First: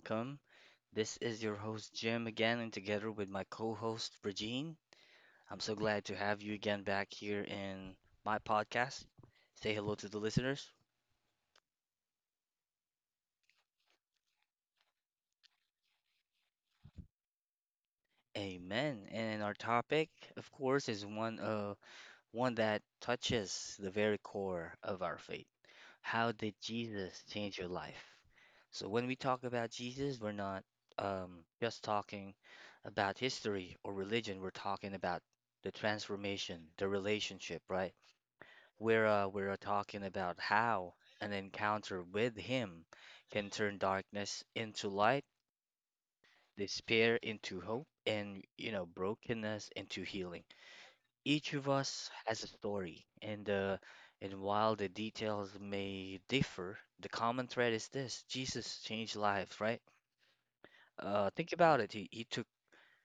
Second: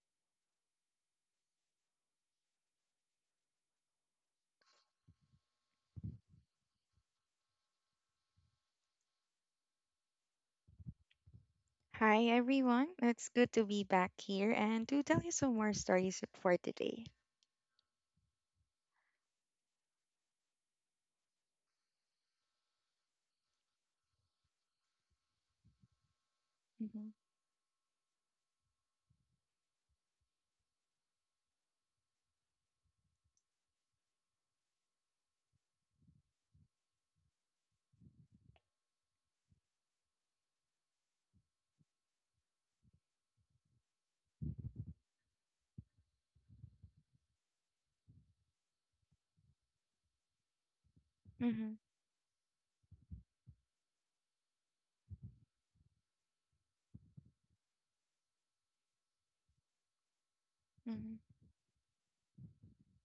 welcome. This is your host Jim again and together with my co-host Regine. I'm so glad to have you again back here in my podcast. Say hello to the listeners. Hi everyone, it's good to be back here and to tell you some more stories for today. Amen. And our topic, of course, is one that touches the very core of our faith. How did Mm-hmm. Jesus change your life? So when we talk about Jesus, we're not just talking about history or religion. We're talking about the transformation, the relationship, right? We're talking about how an encounter with Him can turn darkness into light, despair into hope, and brokenness into healing. Each of Mm-hmm. us has a story, and while the details may differ, the common thread is this: Jesus changed lives, right? Mm-hmm. Think about it. He took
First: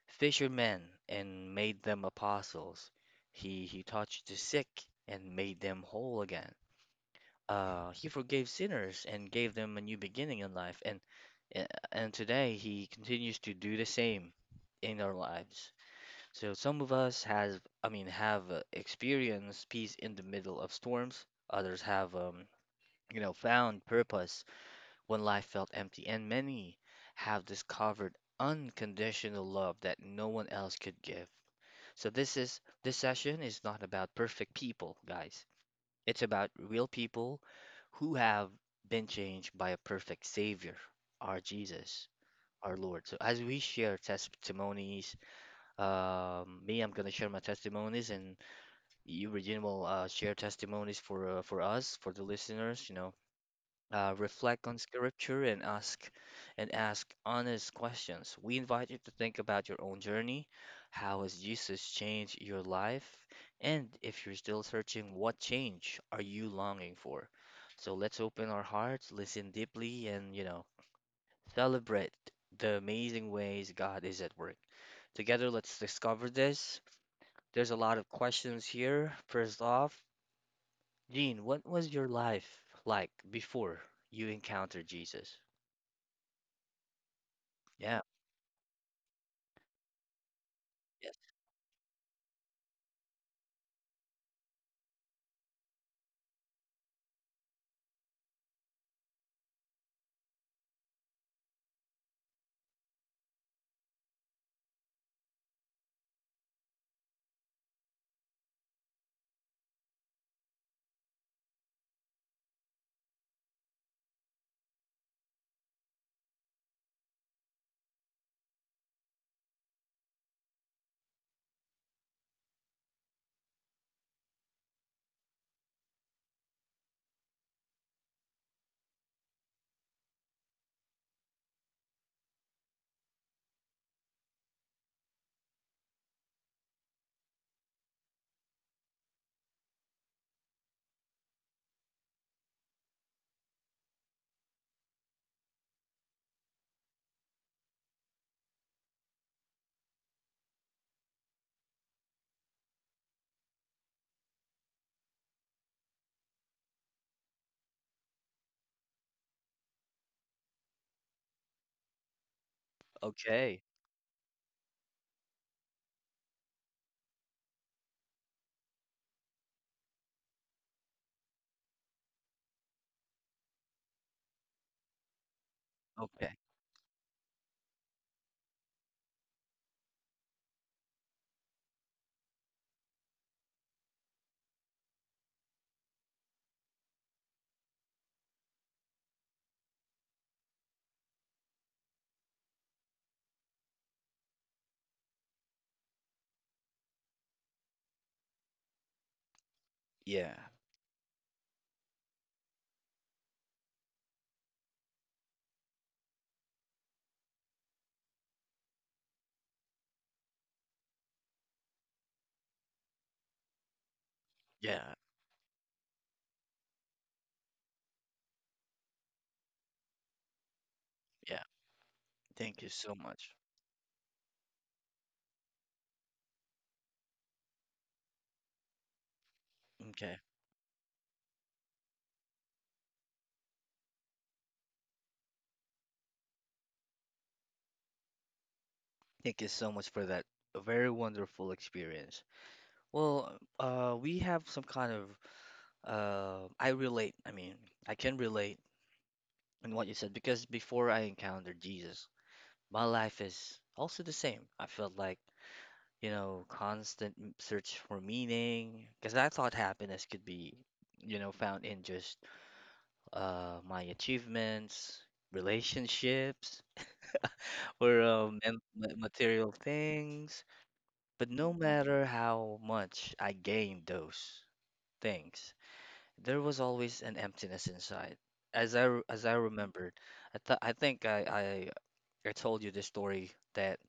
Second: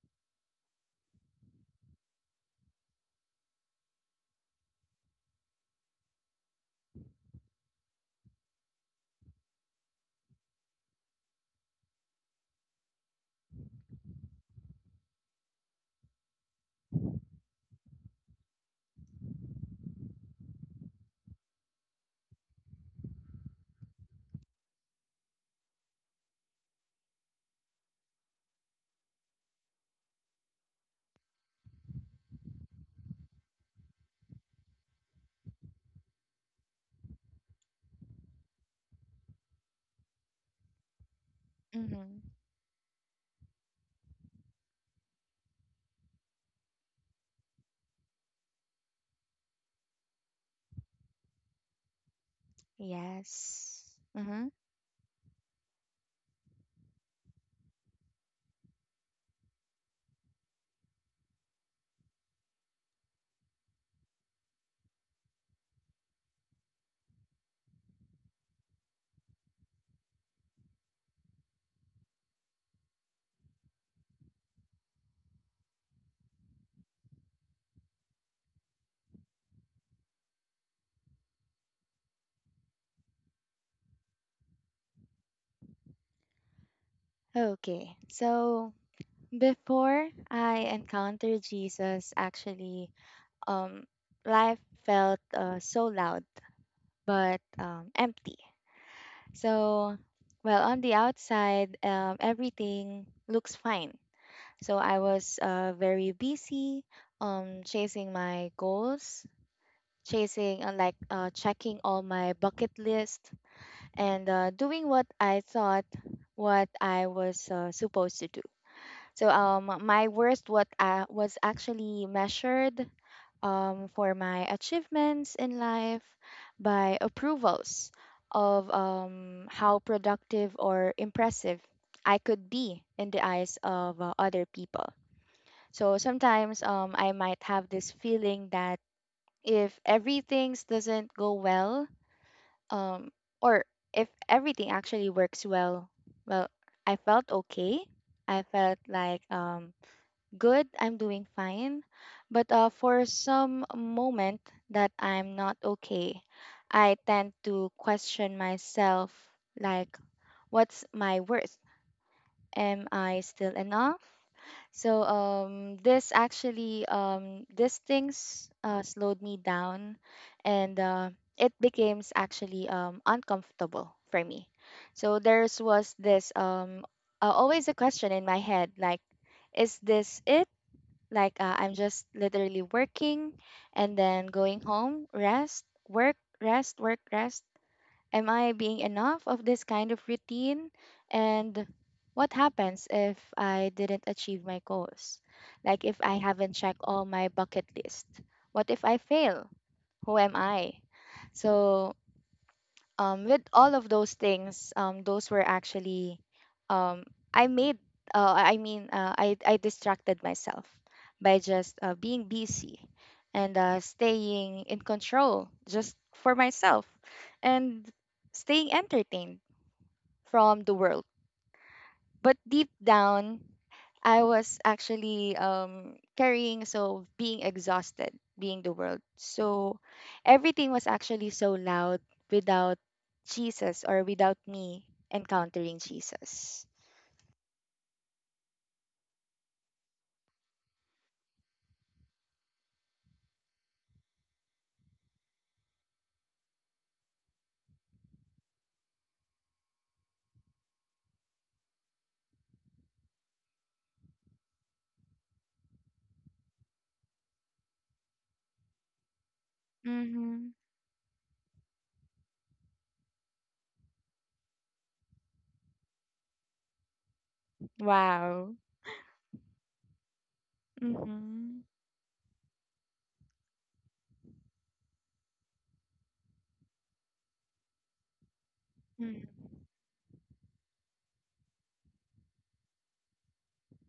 fishermen and made them apostles. He touched the sick and made them whole again. He forgave sinners and gave them a new beginning in life, and today he continues to do the same in our lives. So some of us have, I mean, have experienced peace in the middle of storms. Others have found purpose when life felt empty, and many have discovered unconditional love that no one else could give. So this session is not about perfect people, guys. It's about real people who have been changed by a perfect savior, our Jesus, Mm-hmm. our Lord. So as we share testimonies me, I'm gonna share my testimonies, and you, Regina, will share testimonies for us, for the listeners. Yes. Mm-hmm. Reflect on scripture and ask honest questions. We invite you to think about your own journey. How has Jesus changed your life? And if you're still searching, what change are you longing for? So let's open our hearts, listen deeply, and celebrate the amazing ways God is at work. Together, let's discover this. There's a lot of questions here. First off, Gene, what was your life like before you encountered Jesus? Okay, Yeah. so before I Yes. encountered Jesus, actually, um, life felt so loud but empty. So, well, on the outside, everything looks fine. So I was very busy, chasing my goals, chasing like checking all my bucket list, and doing what I thought, what I was supposed to do. So, my worst, what I was actually measured for, my achievements in life, by approvals of how productive or impressive I could be in the eyes of other people. So sometimes I might have this feeling that if everything doesn't go well, um or if everything actually works well, well, I felt okay. I felt like good, I'm doing fine. But for some moment that I'm not okay, I tend to question myself, like, what's my worth? Am I still Okay. enough? So, this actually, these things slowed me down, and it became actually uncomfortable for me. So there's was this, Okay. Always a question in my head, like, is this it? Like, I'm just literally working, and then going home, rest, work, rest, work, rest. Am I being enough of this kind of routine? And what happens if I didn't achieve my goals? Like if I haven't checked all my bucket list? What if I fail? Who am Yeah. I? So, with all of those things, those were actually, um, I made. I mean, I distracted myself by just being busy, and staying in Yeah. control just for myself, and staying entertained from the world, Yeah. but Thank deep you so much. down, I was actually carrying, so being exhausted, being the world. So Okay. everything was actually so loud without Jesus, or without me encountering Jesus. Thank you so much for that very wonderful experience. Well, we have some kind of I relate. I mean, I can relate in what you said because before I encountered Jesus, my life is also the same. I felt like constant search for meaning. Because I thought happiness could Mm-hmm. be found in just my achievements, relationships, or Wow. and ma- material things. But no Mm-hmm. matter how much I gained those things, there was always an emptiness inside. As I, re- as Mm-hmm. I remembered, I think I told you this story that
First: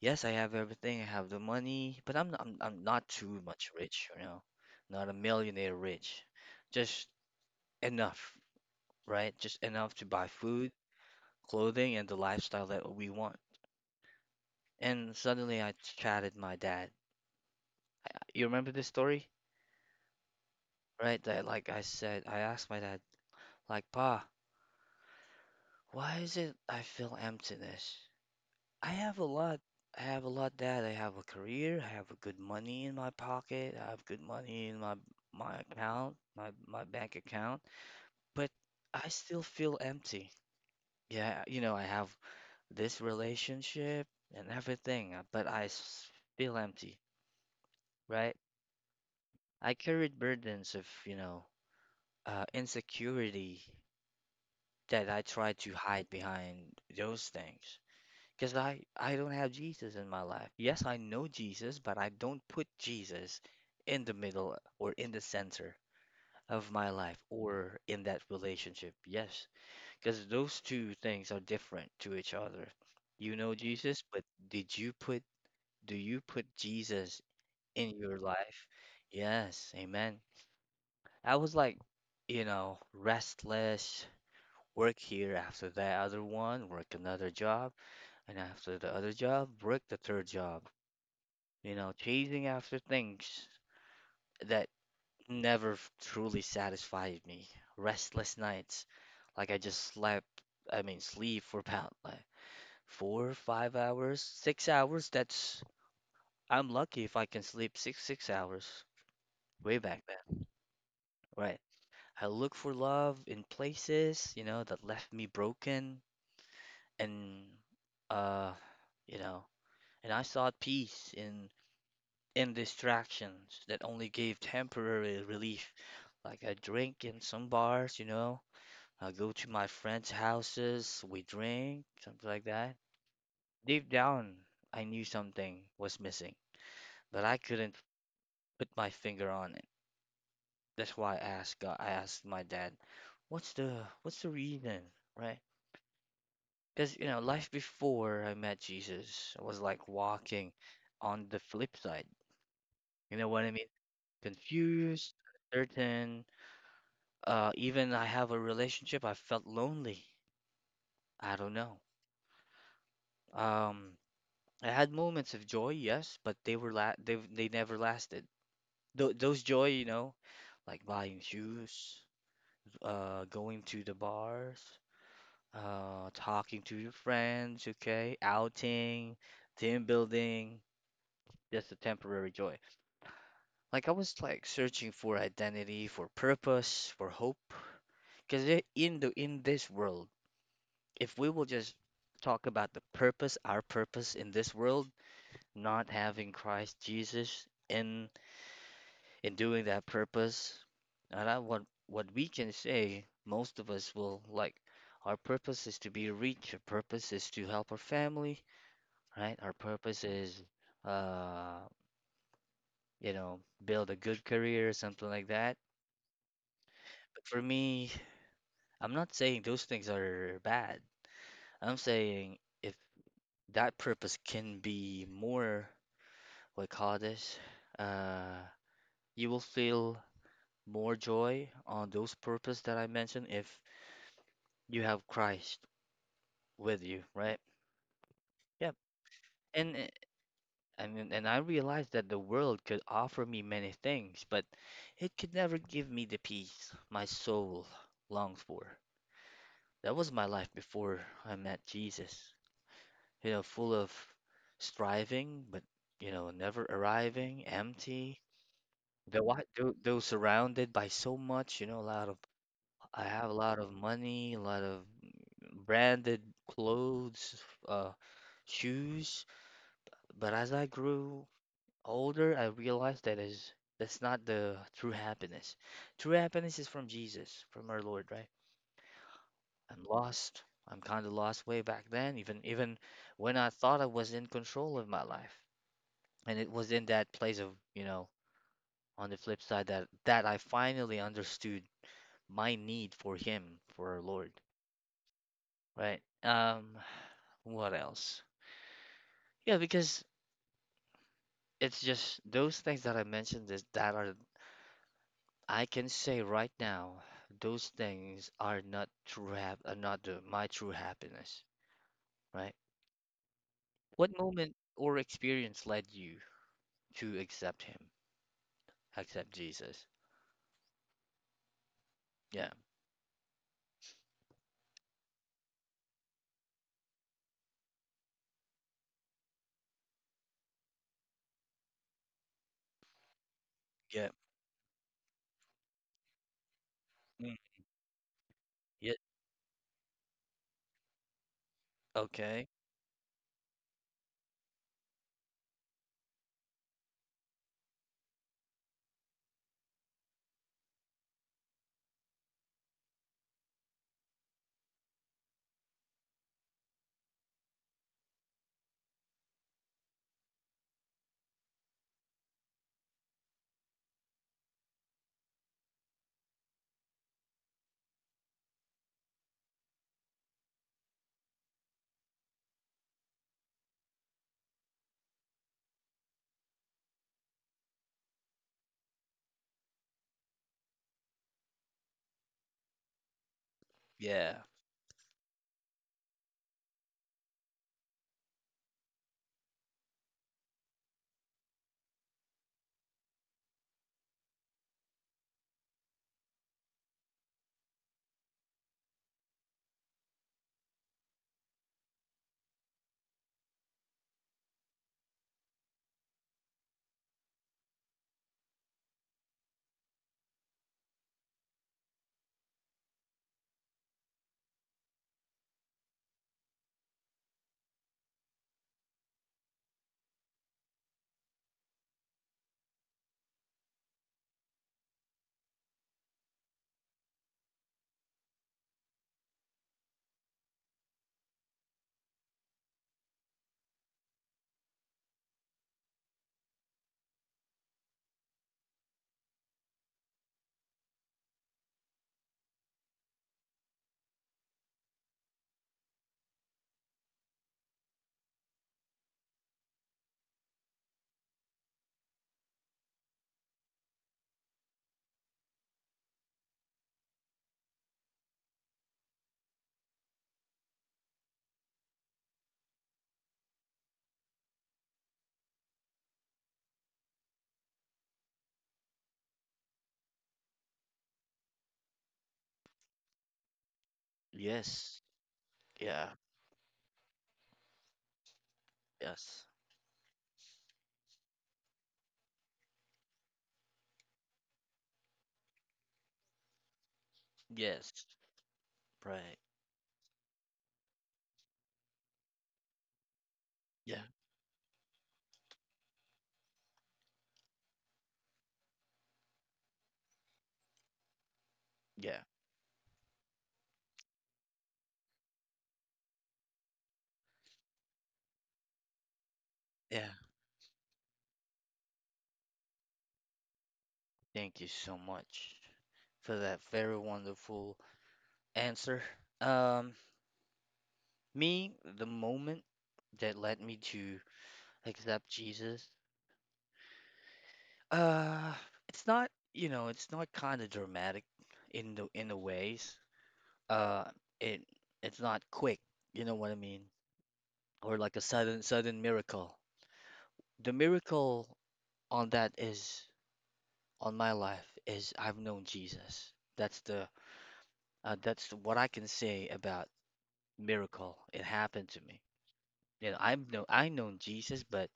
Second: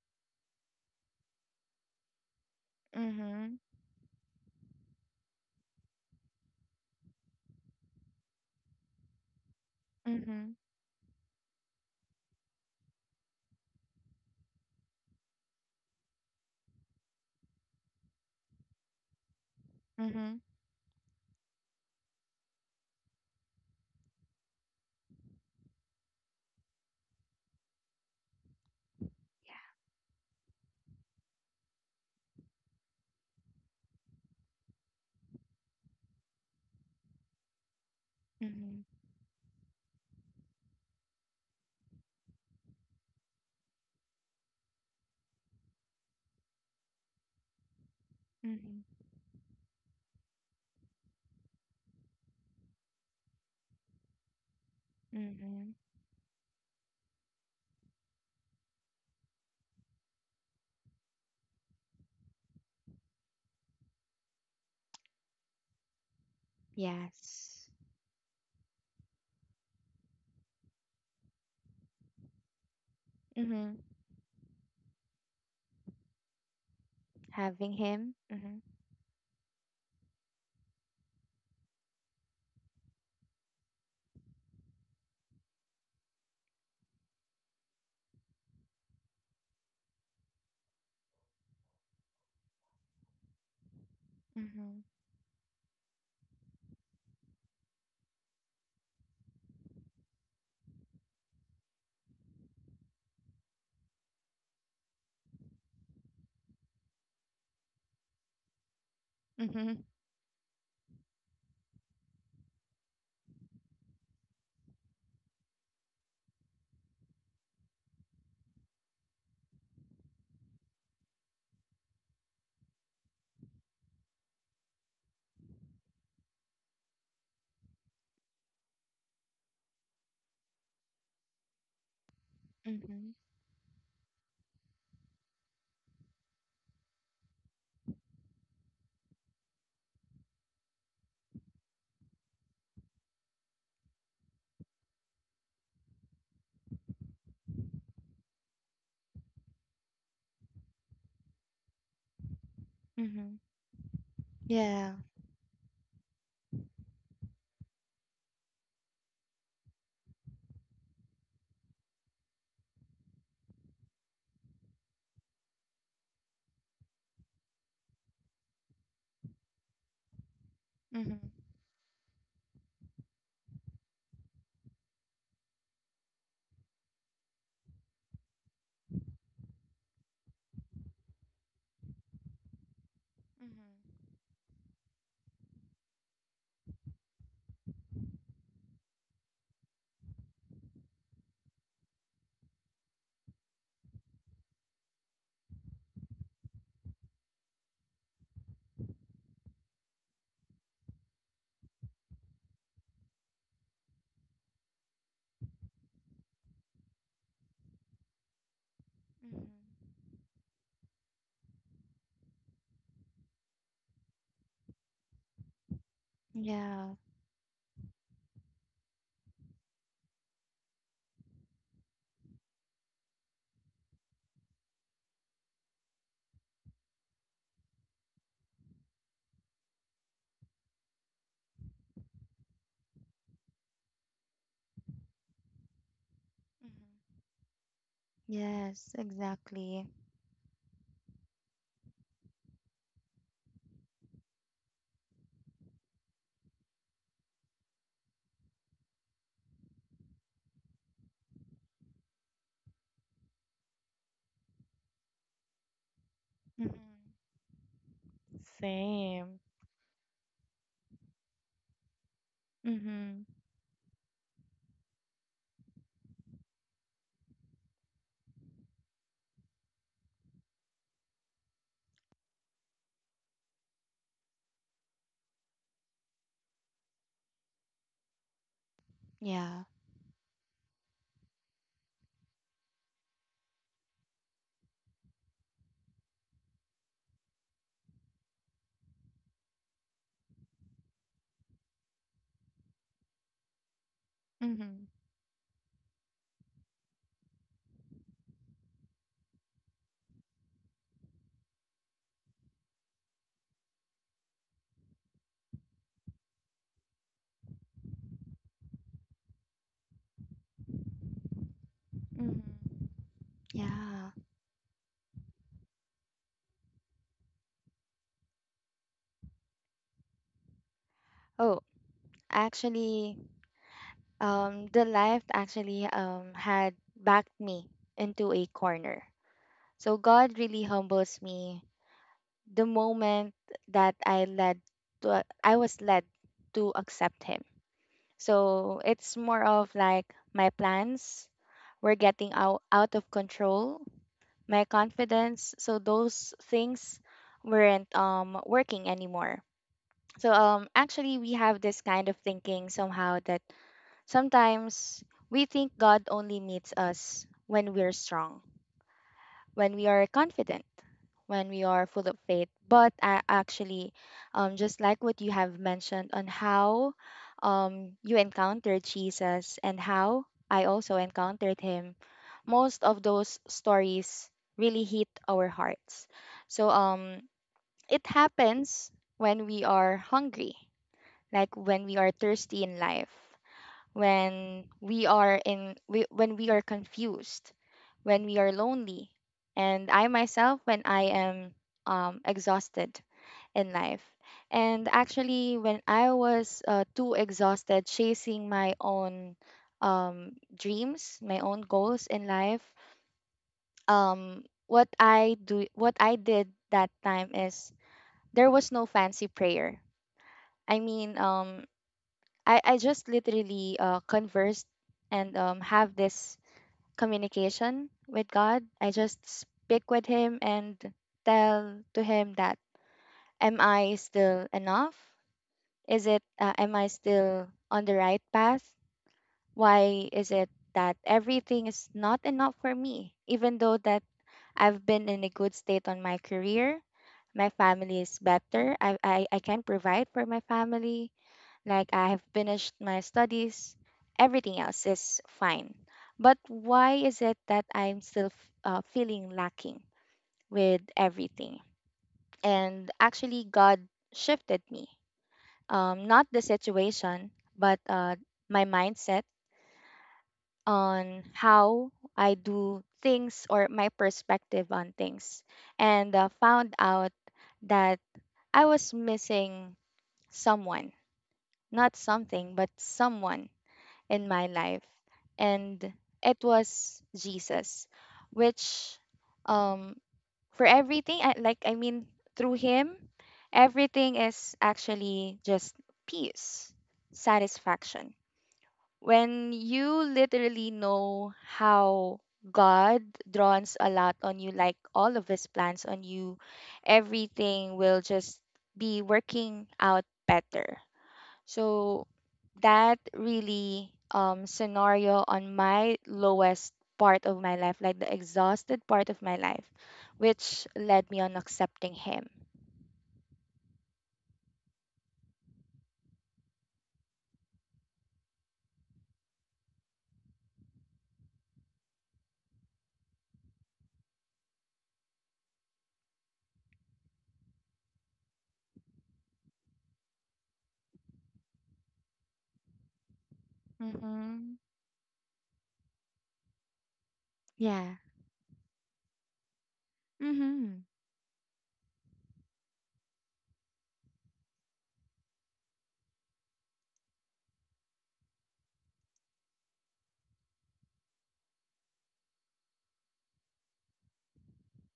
yes, I have everything. I have the money, but I'm not too Mm-hmm. much rich, you know. Not a millionaire rich. Just enough, right? Just enough to buy Mm-hmm. food, clothing, and the lifestyle that we want. And suddenly I chatted my dad. You remember this story? Mm-hmm. Right? That like I said, I asked my dad, like, Pa, why is it I feel emptiness? I have a lot. I have a lot that I have a career. I have a good money in my pocket. I have good money in my account, my bank account. But Mm-hmm. I still feel empty. Yeah, I have this relationship and everything, but feel empty, right? Mm-hmm. I carried burdens of insecurity that I tried Mm-hmm. to hide behind those things. Because I don't have Jesus in my life. Yes, I know Jesus, but I don't put Jesus in the middle or in the center of my life Yes. or in that relationship. Yes, because those two things are different to each other. You know Mm-hmm. Jesus, but did you put, do you put Jesus Having in him. your Mm-hmm. life? Yes, amen. I was like, restless, work here after that other one, work another job, and after the other job, work the third job. Chasing after things that Mm-hmm. never truly satisfied me. Restless nights, like I just slept, I mean, sleep for about like four, 5 hours, 6 hours. That's, I'm lucky if I can sleep six hours Mm-hmm. way back then, right? I look for love in places that left me broken and, uh, you know, and I sought peace in distractions that only gave temporary relief. Like I drink in some bars. I go to my friends' houses, we drink, something like that. Mm-hmm. Deep down, I knew something was missing, but I couldn't put my finger on it. That's why I asked God, I asked my dad, "What's the reason?" Right? Because life before I met Jesus was like walking on the flip side. You know Mm-hmm. what I mean? Yeah. Confused, uncertain. Even I have a relationship, I felt lonely. I don't know. Um, I had moments of joy, yes, but they were la they never lasted. Th those joy, like Mm-hmm. buying shoes, going to the bars, talking to your friends, okay, outing, team building, just a temporary joy. Like I Mm-hmm. was like searching for identity, for purpose, for hope, because in this world, if we will just talk about the purpose, our purpose in this world, not having Christ Jesus in doing that purpose. And I, what we can say, most of us will like our purpose is to be rich. Our purpose is to help our family, right? Mm-hmm. Our purpose is, uh, you know, build a good career something like that. Yeah. But for me, I'm not saying those things are bad. I'm saying if that purpose can be more, what call this, uh, you will feel more joy on those purpose that I mentioned if you have Christ with you, Mm-hmm. right? Yep. Yes, And exactly. I mean, and I realized that the world could offer me many things, but it could never give me the peace my soul longs for. That was my life before I met Jesus. Full of striving, but never Mm-hmm. arriving, empty. Though Same. I, though, though surrounded by so much, you know, a lot of I Mm-hmm. have a lot of money, a lot of branded clothes, uh, shoes. But as I grew older, I realized that is that's not the true happiness. True happiness is from Jesus, from our Lord, right? Yeah. I'm lost. I'm kind of lost way back then, even when I thought I was in control of my life. And it was in that place, on the flip side that I finally understood my need for him, for our Lord, Mm-hmm. right? What else? Yeah, because it's just those things that I mentioned is that are I can say right now, those things are not true hap are not the, my true happiness, right? Mm-hmm. What Yeah. moment or experience led you to accept him, accept Jesus? Oh, Yeah, actually, the life actually had backed me into a corner. So God really humbles me, the moment that yeah, I was led to accept mm, Him. So yeah, it's more of like my plans were getting okay, out of control, my confidence. So those things weren't working anymore. So, actually, we have this kind of thinking somehow that sometimes we think God only meets us when we're strong, when we are confident, when we are full of faith. But I actually, just like what you have mentioned on how you encountered Jesus, and how I also encountered Him, most of those stories really hit our hearts. So, it happens when we are hungry, like when we are thirsty in life, yeah, when we are confused, when we are lonely, and I myself when I am exhausted in life. And actually, when I was too exhausted chasing my own dreams, my own goals in life, what I did that time is there was no fancy prayer. I mean, I just literally conversed and have this communication with God. I just speak with Him and tell to Him that, am I still enough? Am I still on the right path? Why is it that everything is not enough for me? Even though that I've been in a good state on my career, my family is better, I can provide for my family, like I have finished my studies, everything else is fine. But why is it that I'm still feeling lacking with everything? And actually, God shifted me. Not the situation, but my mindset on how I do things, or my perspective on things. And found out that I was missing someone, not something, but someone in my life, yes, and yeah, it was Jesus, which, yes, um, for everything, I, like, I mean, through Him, everything is actually just peace, yes, satisfaction. right, When you literally know how God draws a yeah, lot on you, like all of His plans on you, everything will just be working out better. So yeah, that really, scenario on my lowest part of my life, like the exhausted part of my life, yeah. which led me on accepting Him. Thank you so much for that very wonderful answer. Um, Me, the moment that led me to except Jesus. Uh, it's not kind of dramatic in the ways. Uh, Mm-hmm. it it's not quick, you know what I mean? Or Yeah. like a sudden miracle. The Mm-hmm. miracle on that is on my life is I've known Jesus. That's the that's what I can say about miracle. It happened to me. I've known Jesus, but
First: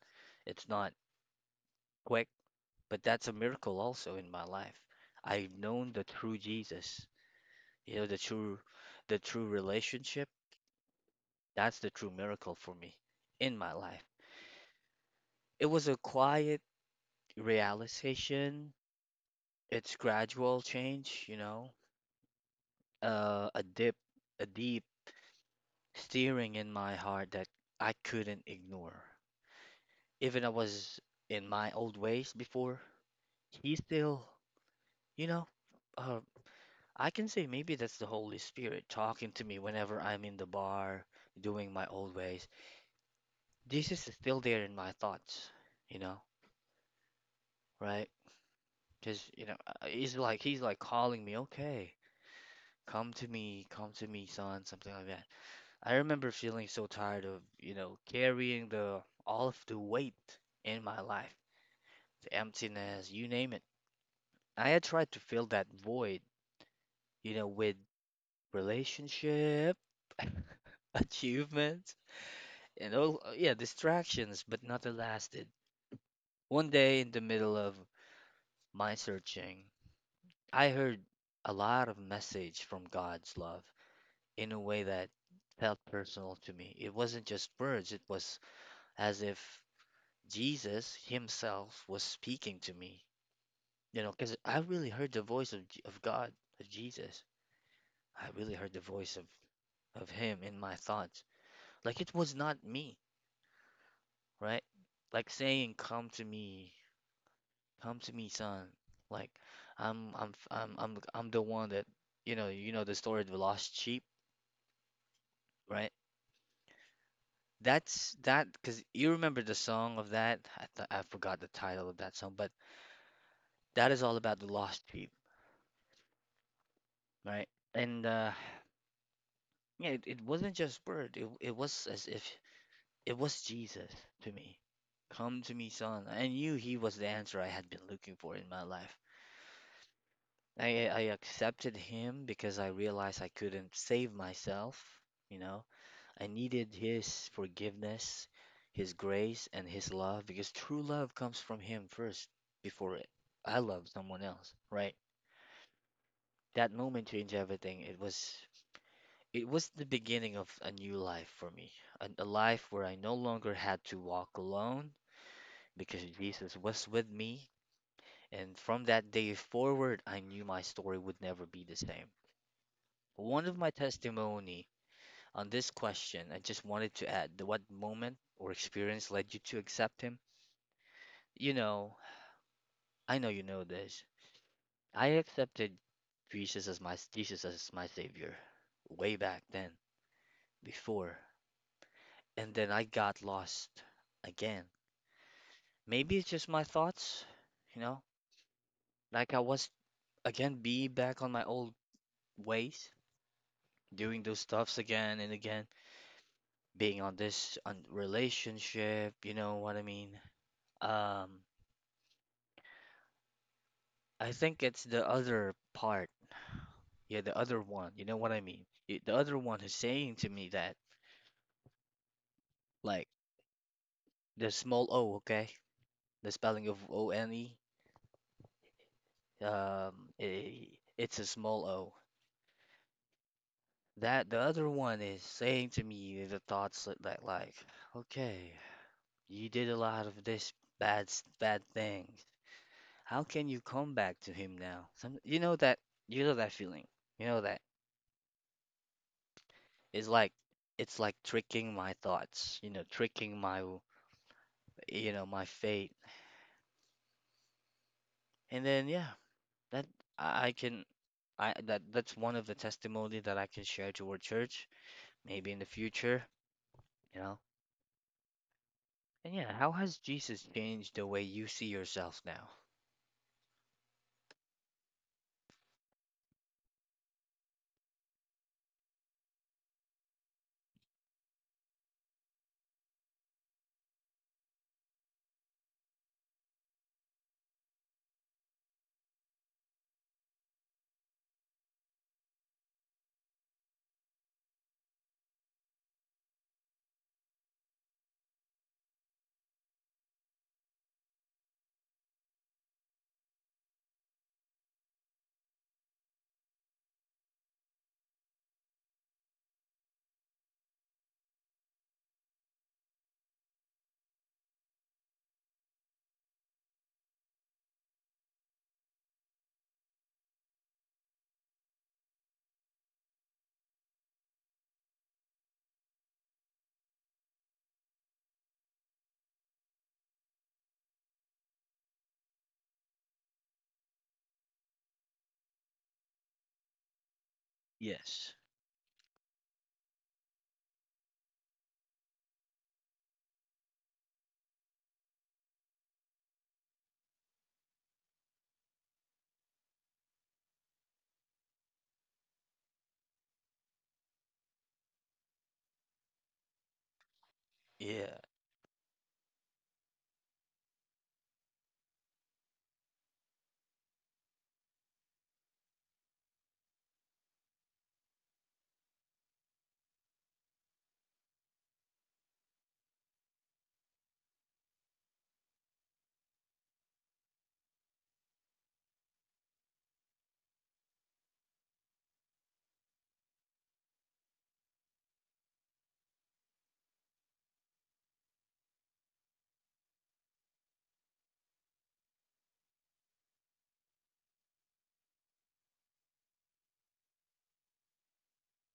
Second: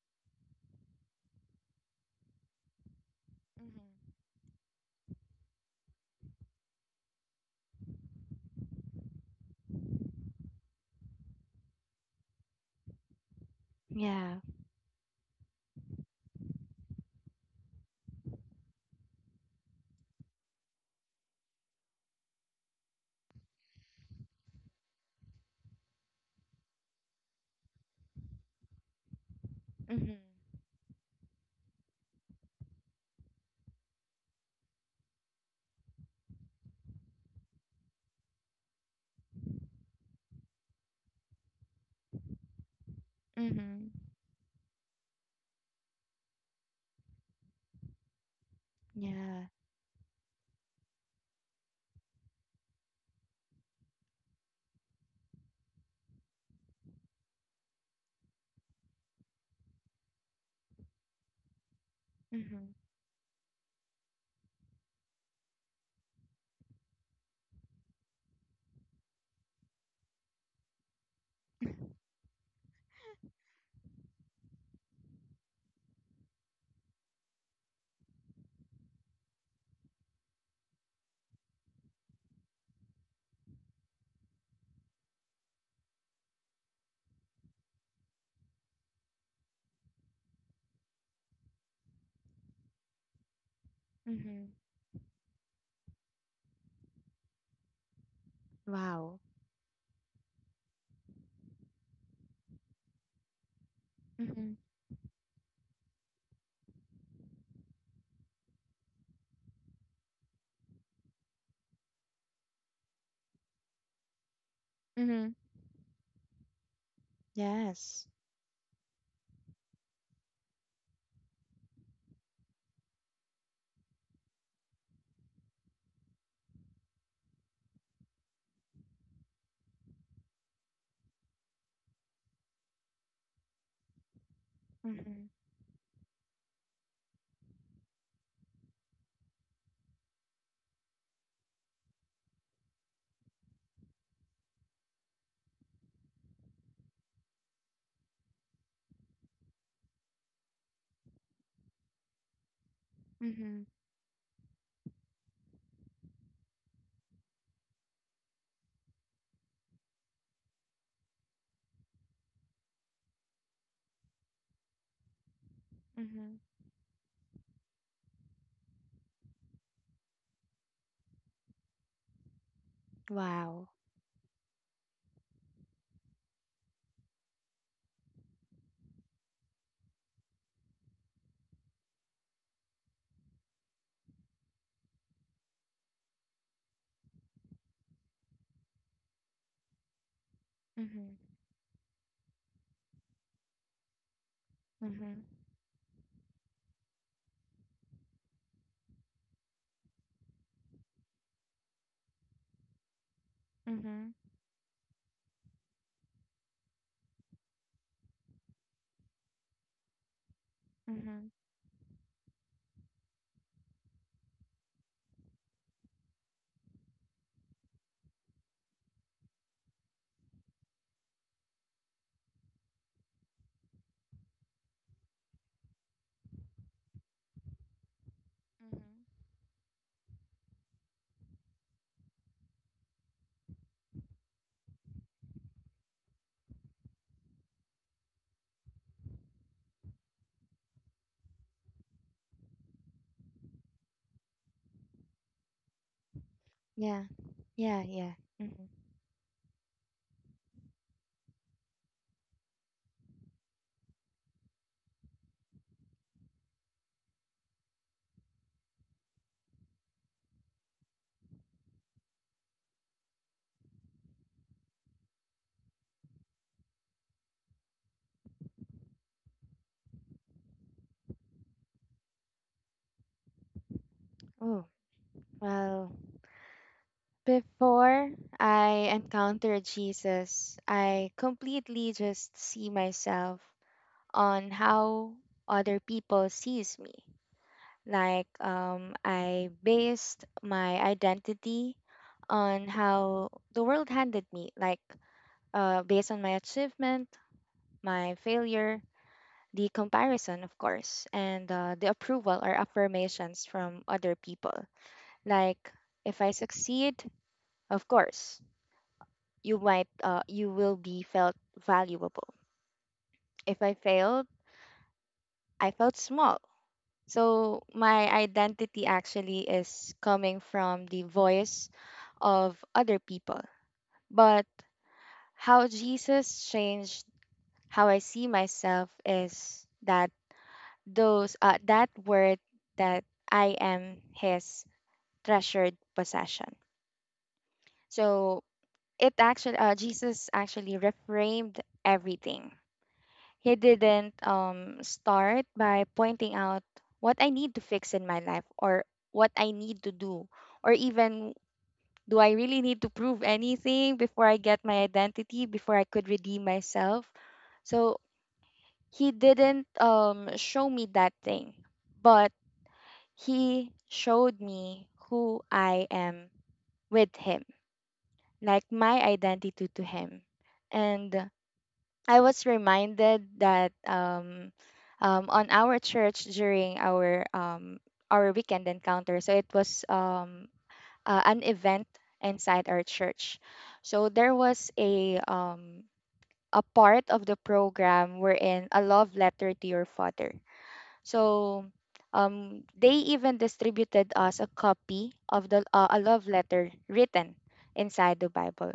it's not quick, but that's a miracle Mm-hmm. also in my life. I've known the true Jesus. The true the true relationship, that's the true miracle for me in my life. Yeah. It was a quiet realization. It's gradual change, you know, uh, a dip, a deep steering in my heart that I couldn't ignore. Mm-hmm. Even I was in my old ways before, he still, you know, uh, I can say maybe that's the Holy Spirit talking to me whenever I'm in the bar doing my old ways. Mm-hmm. This is still there in my thoughts, you know. right? Because you Yeah. know, uh, he's like calling me, okay, come to me, son, something like that. I remember feeling so tired of carrying the all of the weight in my life, the Mm-hmm. emptiness, you name it. I had tried to fill that void, with relationship, achievements, and all, yeah, distractions, but nothing lasted. One day, in the middle of my searching, I heard a lot of message from God's love in a way that felt personal to me. It wasn't just words, it was as if Jesus himself was speaking to me. Because Mm-hmm. I really heard the voice of God, of Jesus. I really heard the voice Wow. Of him in my thoughts. Like it was not me, Mm-hmm. right? Like saying, "Come to me, come to me, son." Like I'm the one that you know the story of the lost sheep, Mm-hmm. right? Yes. That's that because you remember the song of that. I forgot the title of that song, but that is all about the lost sheep, right? And yeah, it wasn't just word. It was as if it was Jesus to me. Mm-hmm. Come to me, son. I knew he was the answer I had been looking for in my life. I accepted him because I realized I couldn't save myself, you know. I needed His forgiveness, His grace, and His love because true love comes from Him first before I Mm-hmm. love someone else, right? That moment changed everything. It was the beginning of a new life for me, a life where I no longer had to walk alone because Mm-hmm. Jesus was with me. And from that day forward, I knew my story would never be the same. One of my Wow. testimony on this question, I just wanted to add that, what moment or experience led you to accept Him? You know, I know you know this. I accepted Jesus as my savior way back then, Mm-hmm. before, and then I got lost again. Mm-hmm. Maybe it's just my thoughts, you know, like I was again be back on my old ways, Mm-hmm. doing those stuffs again and again, being on this on relationship, you know what I mean? Mm-hmm. Um, I think it's the other part, yeah, the other one, you know what I mean? The other one is saying to me that, like, the small O, okay? The spelling of ONE, um, I it's a small O. That the other one is saying to me the thoughts that like, okay, you did a lot of this bad things. How can you come back to him now? You know that, you know that feeling. Yeah, You know that, yeah, yeah. hmm it's like, it's like tricking my thoughts. You know, tricking my you know my fate. And then yeah, that I can I that's one of the testimony that I can share to our church maybe in the future, you know? And yeah, how has Jesus changed the way you see yourself now? Oh, well, before I encountered Jesus, I completely just see myself on how other people sees me. Like, I based my identity on how the world handed me, like, based on my achievement, my failure, the comparison, of course, and the approval or affirmations from other people. Like, if I succeed, of course, you will be felt valuable. If I failed, I felt small. So my identity actually is coming from the voice of other people. But how Jesus changed how I see myself is that, those that word, that I am His treasured possession. Yes. So, it actually Jesus actually reframed everything. He didn't start by pointing out what I need to fix in my life, or what I need to do, or even, do I really need to prove anything before I get my identity, before I could redeem myself. So Yeah. He didn't show me that thing, but He showed me who I am with Him, like my identity to Him. And I was reminded that, on our church during our weekend encounter, so it was an event inside our church. So there was a part of the program wherein a love letter to your father. So, they even distributed us a copy of the a love letter written inside the Bible.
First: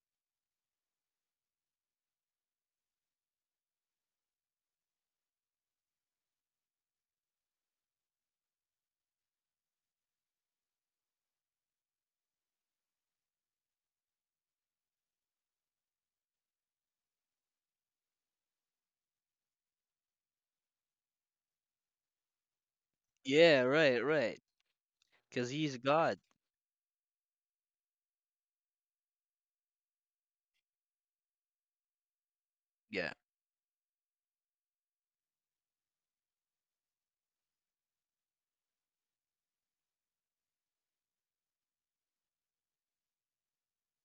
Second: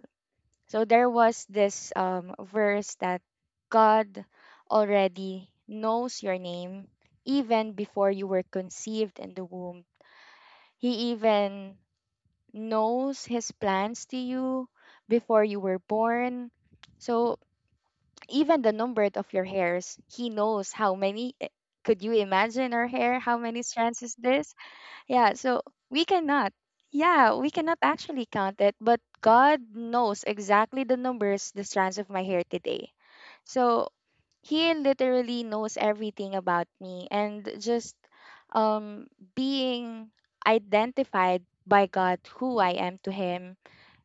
So there was this verse that God already knows your name even before you were conceived in the womb. He even knows His plans to you before you were born. So even the number of your hairs, He knows how many. Could you imagine our hair? How many Yeah, right, strands is right. this? Yeah, Because so he's we God. cannot. Yeah, we cannot actually count it, but God knows exactly the numbers, the strands of my hair today. Yeah. So He literally knows everything about me, and just, um being identified by God, who I am to Him,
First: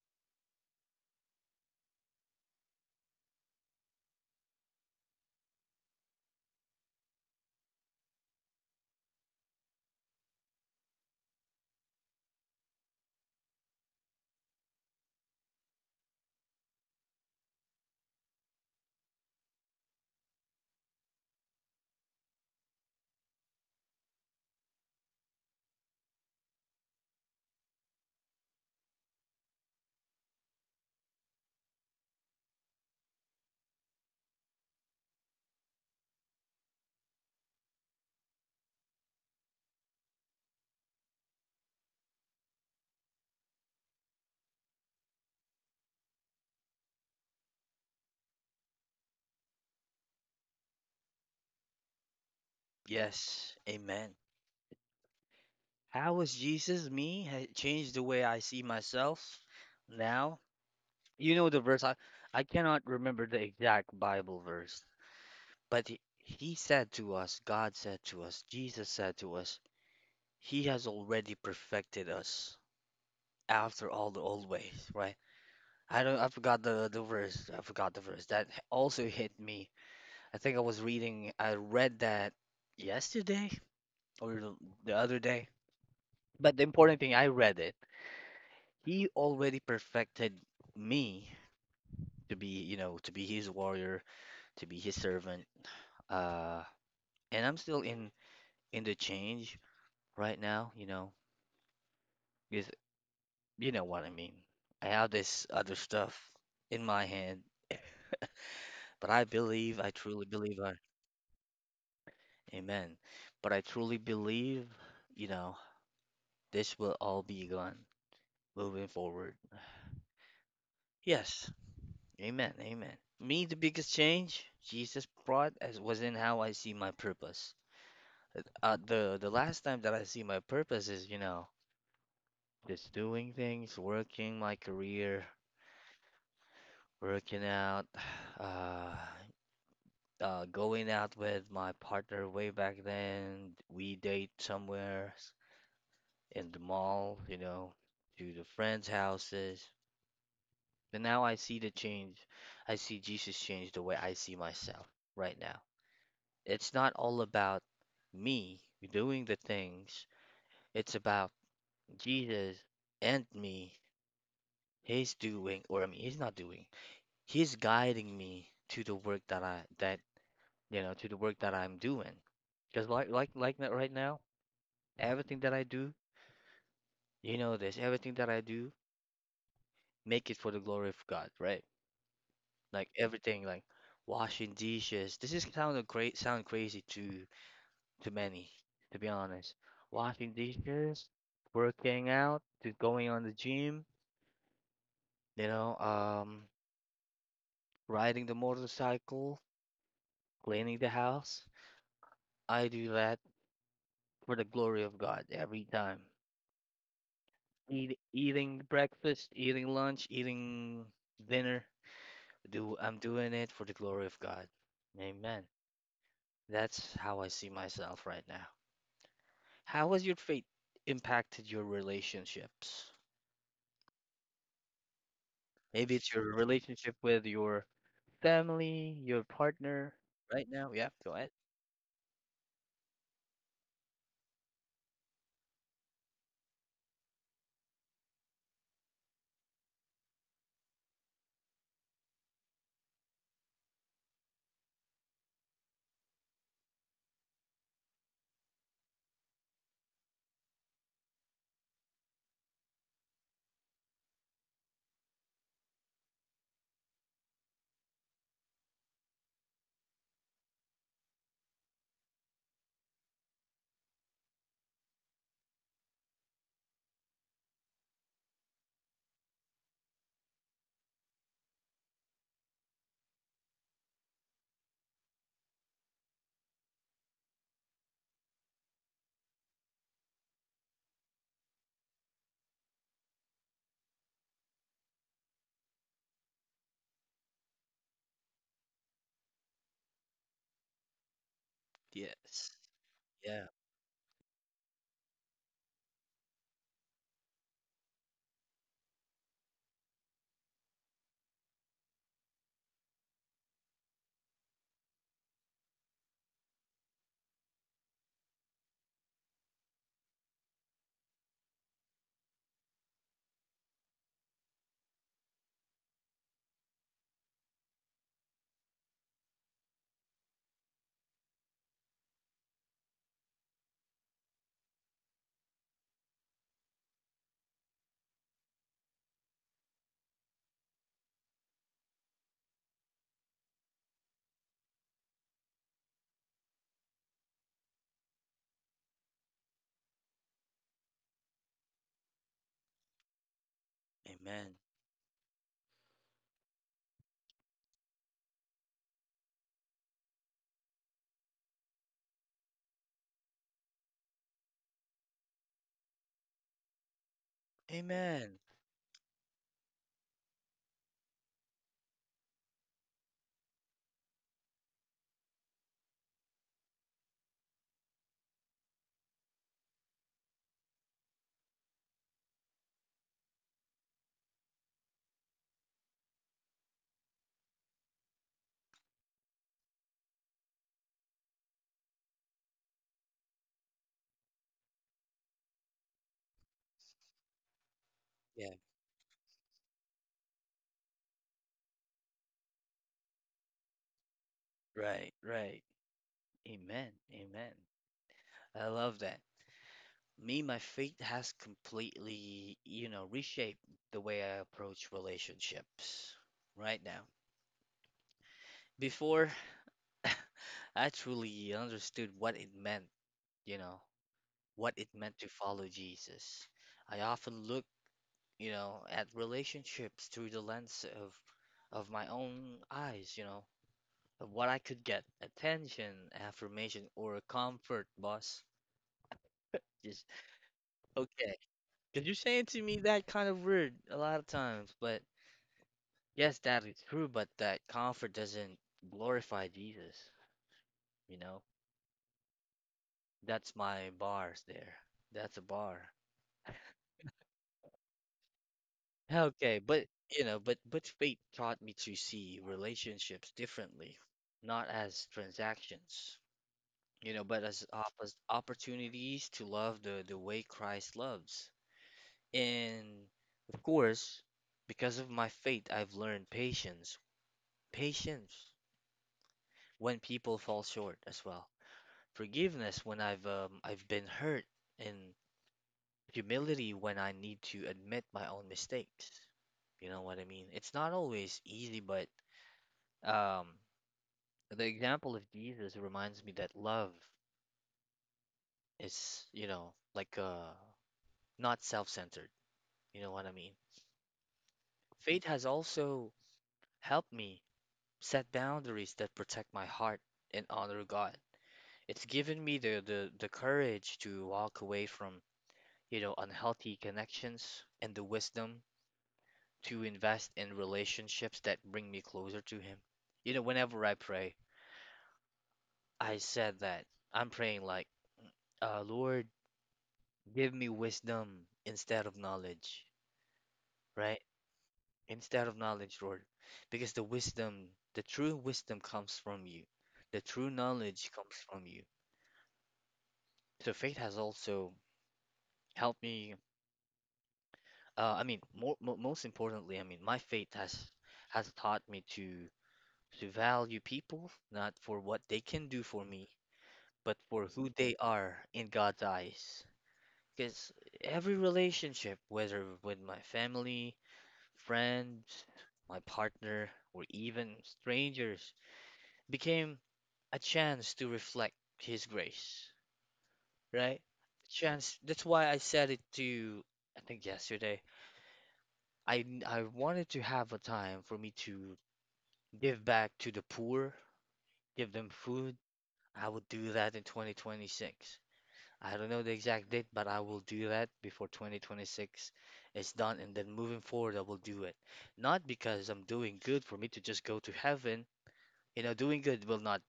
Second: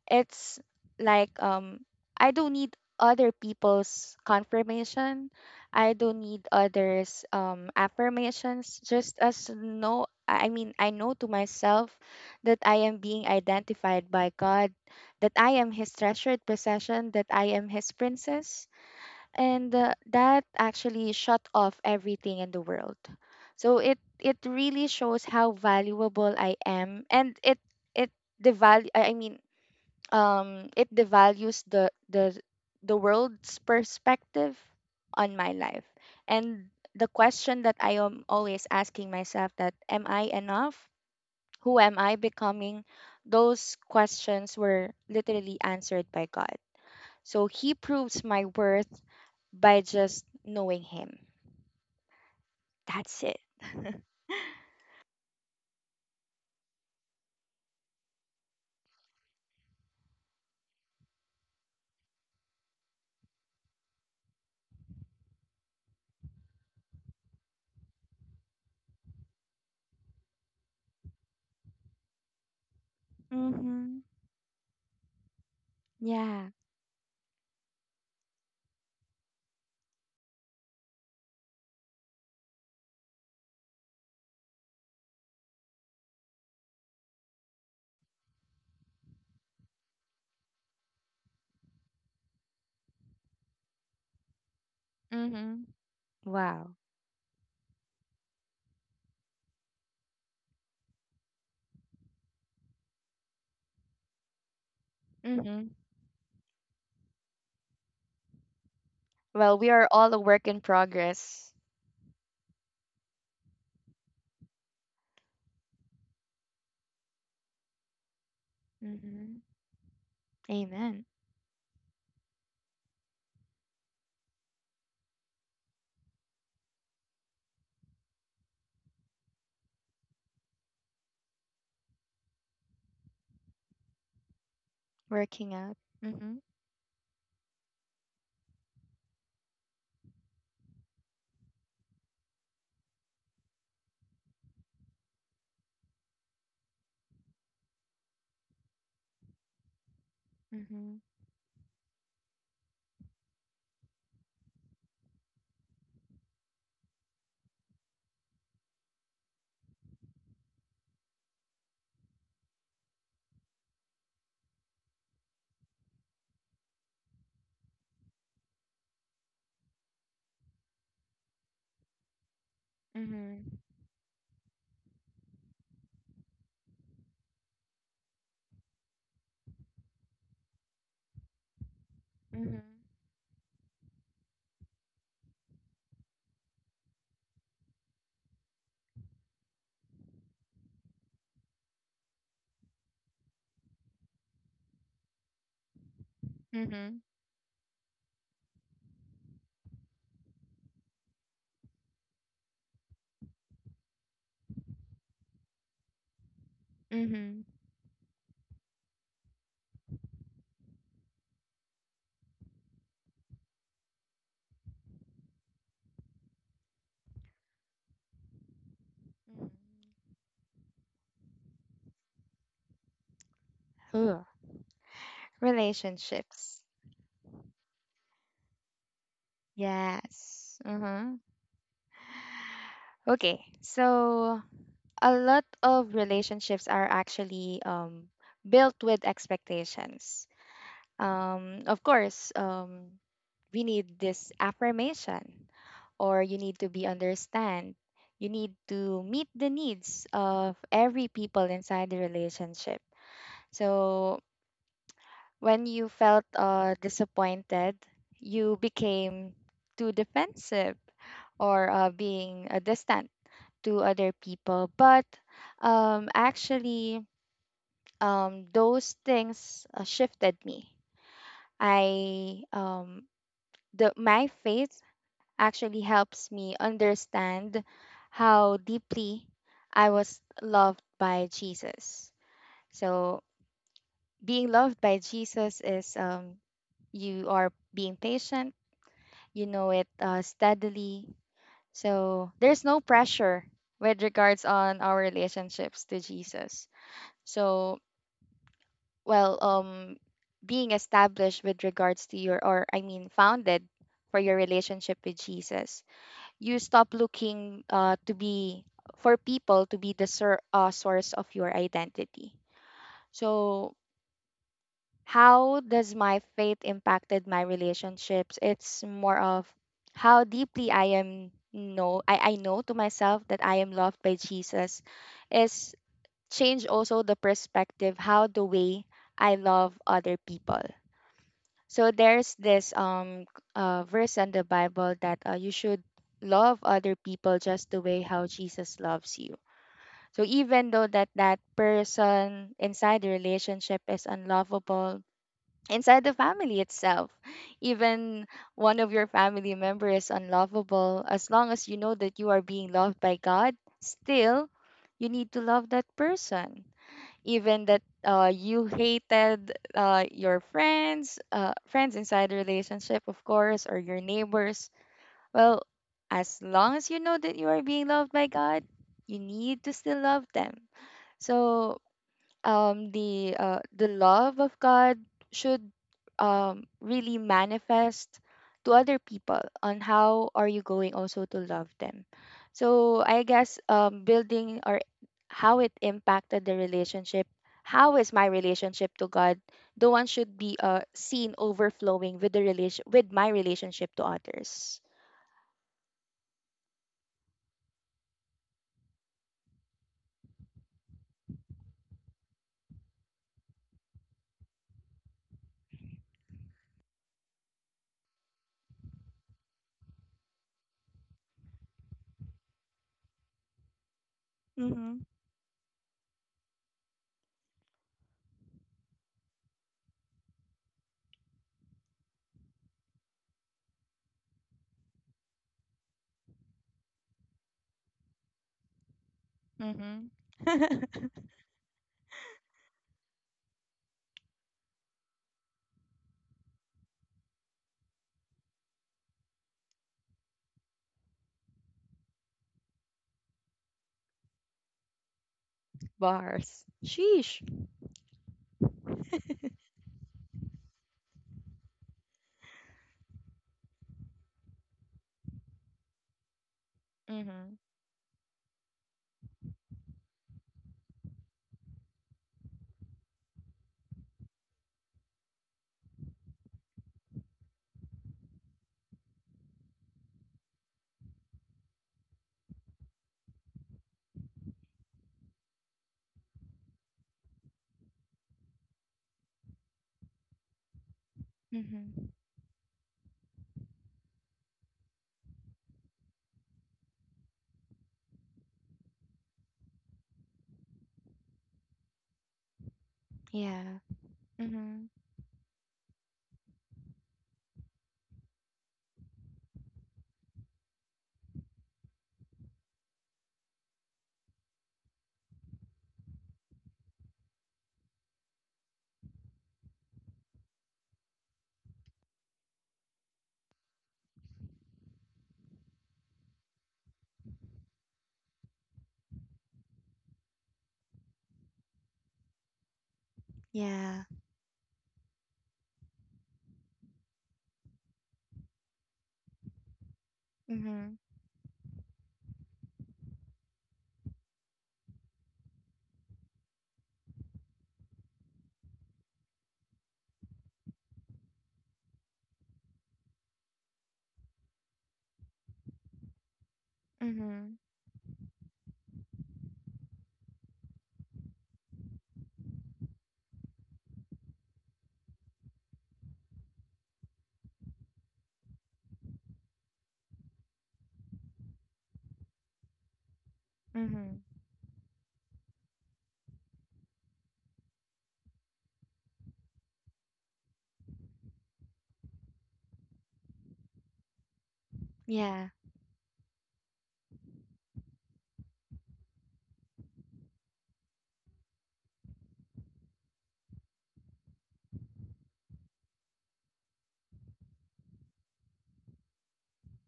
it's like, I don't need other people's confirmation. I don't need others affirmations. Just as know I mean, I know to myself that I am being identified by God, that I am His treasured possession, that I am His princess. And that actually shut off everything in the world. So it really shows how valuable I am, and it the value, I mean, it devalues the world's perspective on my life, and the question that I am always asking myself, that am I enough, who am I becoming, those questions were literally answered by God. So He proves my worth by just knowing Him. That's it. Yes. Amen. How has changed the way I see myself now? You know the verse, I cannot remember the exact Bible verse, but he said to us, God said to us, Jesus said to us, He has already perfected us after Mhm. all the old ways, right? I don't. I Yeah. forgot the verse. I forgot the verse. That also hit me. I think I was reading. I read that yesterday or the other day. But the important thing, I read it. He already perfected me to be, you know, to be his warrior, to be his servant. Mhm. Uh, Wow. and I'm still in the change right now. You know, because you know what I mean. I have this other Mhm. stuff in my hand, but Well, we I are all truly a work believe. in progress. Amen. But I truly believe, you know, this will all be gone moving forward. Mhm. Amen. Yes. Amen. Amen. Me, the biggest change Jesus brought as was in how I see my purpose. The last time that I see my purpose is, you know, just doing things, working my career, Working out. Mhm. working out, uh, going out with my partner way back then. We date somewhere, in the mall, you know, to the friends' houses. But Mhm. now I see the change. I see Jesus change the way I see myself right now. It's not all about me doing the things, it's about Jesus and me. He's doing, or I mean, he's not doing. He's guiding me to the work that I that you know, to the work that I'm doing. Because like Mhm. that right now, everything that I do, you know this, everything that I do, make it for the glory of God, right? Mhm. Like everything, like washing dishes. This is kind of great, sound crazy to many, to be honest. Washing dishes, working out, to going on the gym, you know, Mhm. riding the motorcycle, cleaning the house. I do that for the glory of God every time. Mhm. Mhm. Eating breakfast, eating lunch, eating dinner. Do I'm doing it for the glory of God. Amen. That's how I see myself right now. How has your faith impacted your relationships? Ugh. Maybe it's your Relationships. relationship with your family, your partner right Yes. now. Yeah, go Uh-huh. ahead. Okay. So a lot of relationships are actually built with expectations. Of course, we need this affirmation, or you need to be understand. You need to meet the needs of every people inside the relationship. So when you felt disappointed, you became too defensive, or being distant to other people. But, actually, those things shifted me. I the My faith actually helps me understand how deeply I was loved by Jesus. So being loved by Jesus is, you are being patient, you know it, steadily. So Yes. there's no Yeah. pressure with regards on our relationships to Jesus. So, well, being established with regards to or I mean, founded for your relationship with Jesus, you stop looking to be for people to be the source of your identity. So how does my faith impacted my relationships? It's more of how deeply I know to myself that I am loved by Jesus, is change also the perspective, how the way I love other people. So there's this verse in the Bible that you should love other people just the way how Jesus loves you. So even though that that person inside the relationship is Amen. unlovable, inside the family itself. Even one of your family member is unlovable, as long as you know that you are being loved by God, still you need to love that person. Even that Amen. you hated your friends, friends inside the relationship, of course, or your neighbors. Well, as long as you know that you are being loved by God, you need to still love them. So the love of God should really manifest to other people on how are you going also to love them. So I guess building or how it impacted the relationship, how is my Yeah. relationship to God, the one should be seen overflowing with my relationship to others. Right. Right. Amen. Amen. I love that. Me, my faith has completely, you know, reshaped the way I approach relationships right now. Before, I truly understood what it meant, you know, what it Mhm. meant to follow Jesus. I often look, you know, at relationships through the lens of my own eyes, you know, of what I could get, attention, affirmation, or comfort, boss. Just Mhm. okay, because you're saying to me that kind of word a lot of times, but yes, that is true, but that comfort doesn't glorify Jesus, you know. That's my bars there. That's a bar. Bars. Sheesh. Okay, but you know, but fate taught me to see relationships differently, not as transactions, you know, but as Mm-hmm. oppos opportunities to love the way Christ loves. And of course, because of my faith, I've learned patience, patience when people fall short as well, forgiveness when I've been hurt, and humility when I need to admit my own mistakes. You know what I mean? It's not always easy, but Mm-hmm. Um, the example of Jesus reminds me that love is, you know, like not self-centered. You know what I mean? Yeah. Mm-hmm. Faith has also helped me set boundaries that protect my heart and honor God. It's given me the courage to walk away from, you know, unhealthy connections and the wisdom to invest in relationships that bring me closer to Him. You know, whenever I pray, I said that I'm praying like, Lord. Give me wisdom instead of knowledge, Yeah. right? Instead of knowledge, Lord. Because the wisdom, the true wisdom comes from you. The true Mhm. knowledge comes from you. So faith has also helped me. I mean, more, mo most importantly, I mean, my faith has taught me to value people not for what they can do for me, but for Mhm. who they are in God's eyes. Because every relationship, whether with my family, friends, my partner, or even strangers became a chance to reflect His grace, right? Mhm. Chance. That's why I said it to, you, I think yesterday. I wanted to have a time for me to give back to the poor, give them Yeah. food. I will do that in 2026. I don't know the exact date, but I will do that before 2026 is done, and then moving forward, I will do it. Not because I'm doing good for me to just go to heaven. You know, doing good will not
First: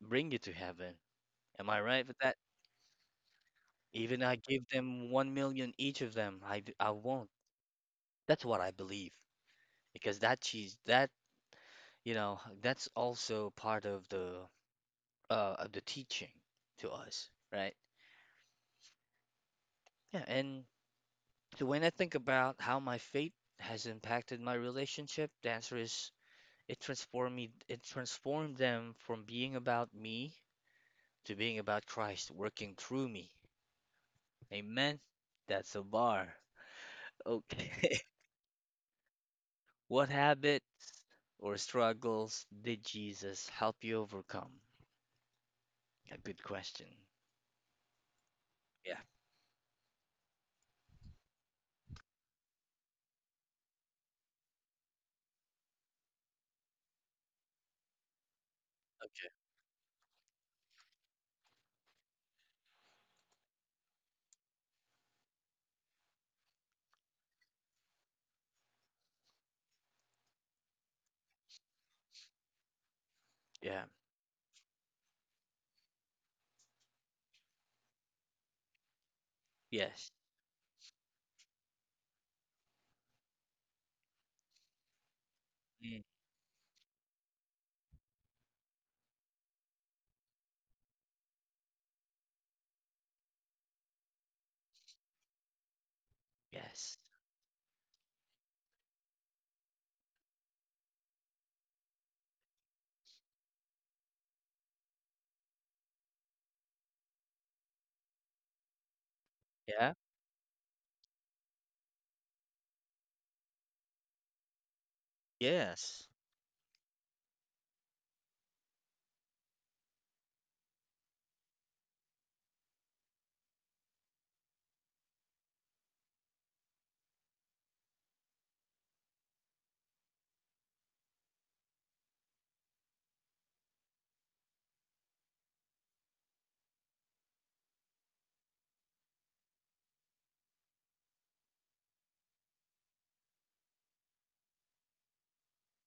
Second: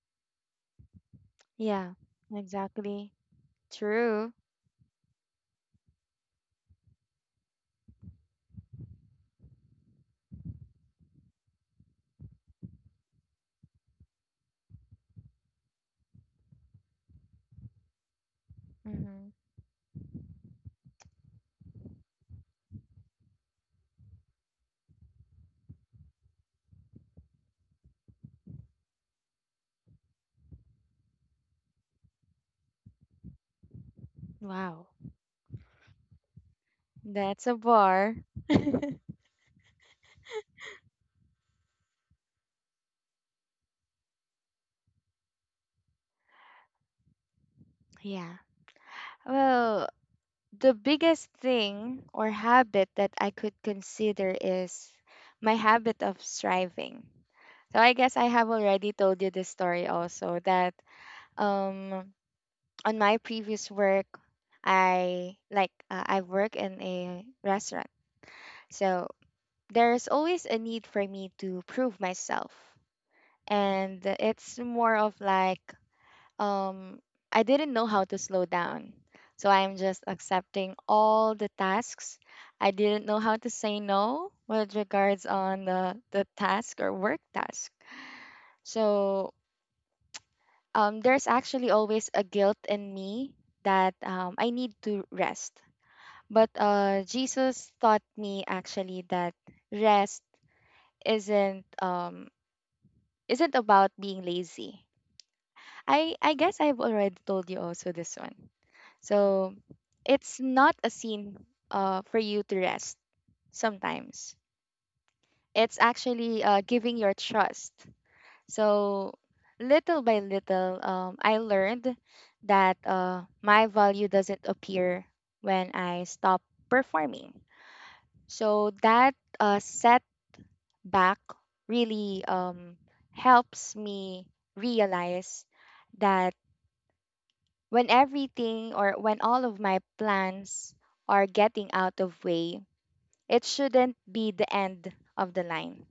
bring you to heaven. Am I Yeah. right with that? Exactly. Even True. I give them 1,000,000 each of them, I won't. That's what I believe. Because that cheese, that, you know, that's also part of the teaching to us, right? Mhm. Yeah, and so when I think about how my faith has impacted my relationship, the answer is it transformed me, it transformed them from being about me to being about Christ working through me. Wow. Amen. That's a bar. That's a Okay. bar. What habits or struggles did Jesus help you overcome? A good question. Yeah. Yeah. Well, the biggest thing or habit that I could consider is my habit of striving. So I guess I have already told you Okay. this story also that um on my previous work I work in a restaurant. So there's always a need for me to prove myself. Yeah. And it's more of like um I didn't know how to slow down. So I'm just Yes. accepting all the tasks. I didn't know how to say no with regards on the, Mm. the task or work task. So there's actually always a guilt in me that I need to rest. But Yes. Jesus taught me actually that rest isn't um, isn't about being lazy. I guess I've already told you also this one. So Yeah. it's not a scene for you to rest sometimes. It's Yes. actually giving your trust. So little by little, I learned that my value doesn't appear when I stop performing. So that setback really helps me realize that when everything or when all of my plans are getting out of way, it shouldn't be the end of the line.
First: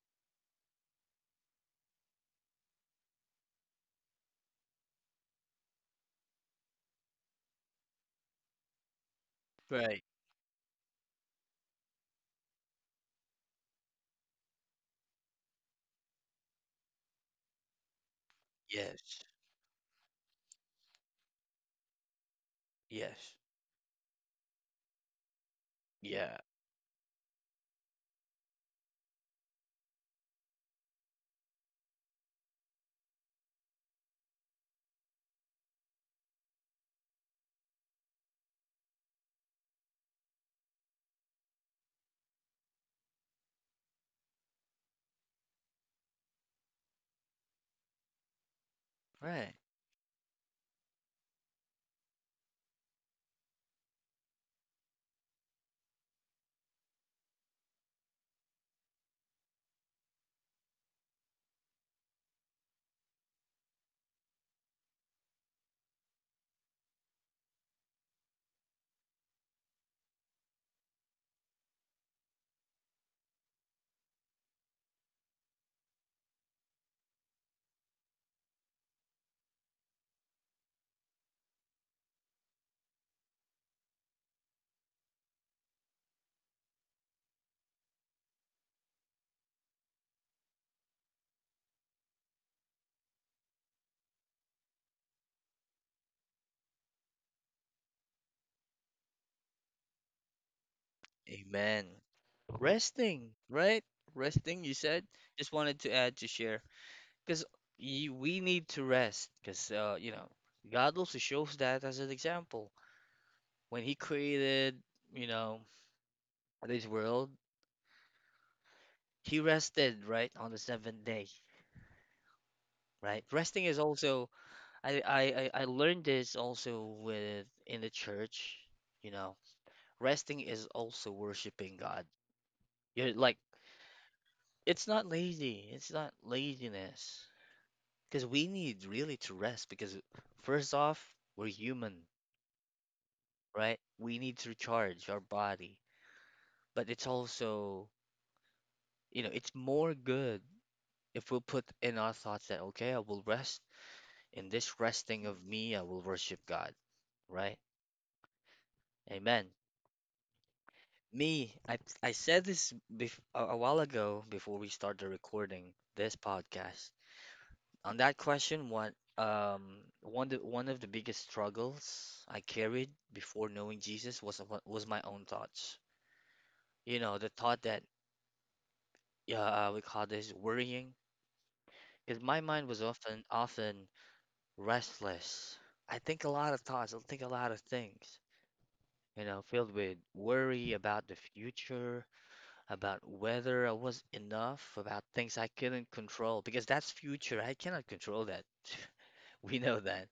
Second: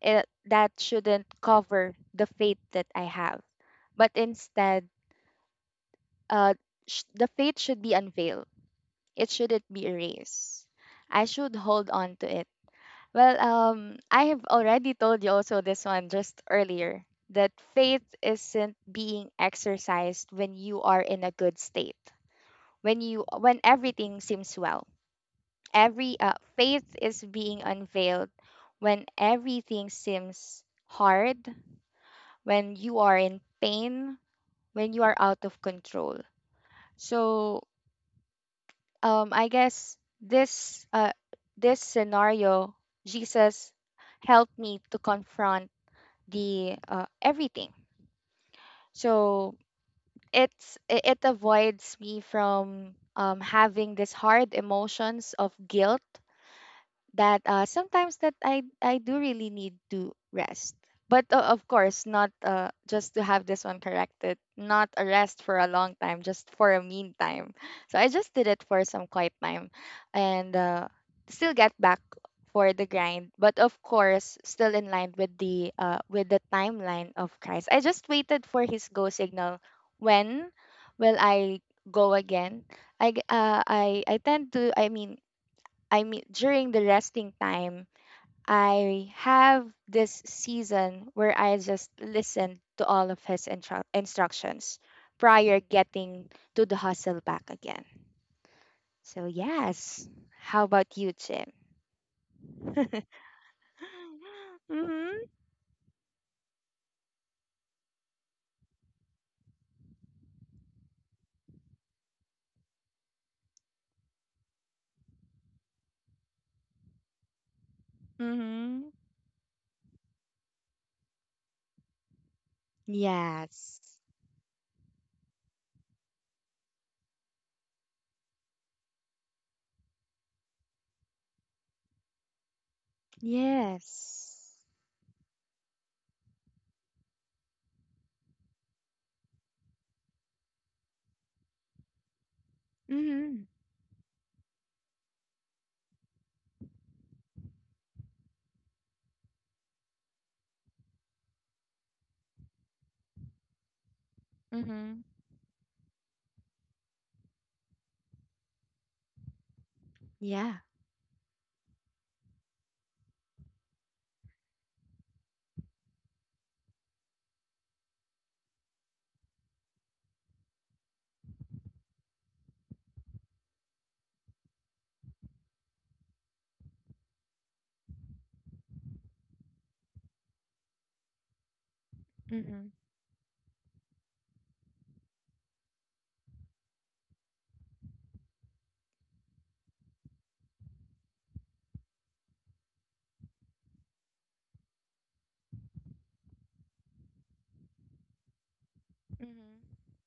That shouldn't cover the fate that I have. But instead, uh, the fate should be unveiled. It shouldn't be Right. erased. I should hold on to it. Well, I have already told you also this one just earlier that faith isn't Yes. being exercised when you are in a good state. When you Yes. when everything seems well, every Yeah. faith is being unveiled when everything seems hard, when you are in pain, when you are out of control. So I guess this scenario, Jesus helped me to confront the everything. So Right. it avoids me from having these hard emotions of guilt that sometimes that I do really need to rest. But of course, not just to have this one corrected, not a rest for a long time, just for a meantime. So I just did it for some quiet time, and still get back for the grind. But of course, still in line with the timeline of Christ. I just waited for his go signal. When will I go again? I g- I tend to I mean, during the resting time, I have this season where I just listen to all of his instructions prior getting to the hustle back again. So yes, how about you, Jim? Amen. Resting, right? Resting, you said. Mhm. Just wanted to add to share because we need to rest because you know, God also shows that as an example when He created, you know, this world. Mhm. He rested, right, on the seventh day, right? Resting is Yes. also I learned this also with in the church, you know. Resting is also worshiping God. You're like, Yes. it's not lazy. It's not laziness. Because we need really to rest because first off, we're human, Mhm. right? We need to recharge our body. But it's also, you know, it's more good if we put in our thoughts that okay, I will rest in this Mhm. resting of me, I will worship God. Right. Amen. Yeah. Me, I said this a while ago before we started recording this podcast. On that question, what one of the biggest struggles I carried before knowing Jesus was was my own thoughts. You know, the thought that yeah, we call this worrying, because my mind Mhm. was often restless. I think a lot of thoughts. I think a lot of things. You know, filled with worry about the future, about whether I was enough, about things I couldn't control, because that's future. I cannot control that. We Mhm. know that.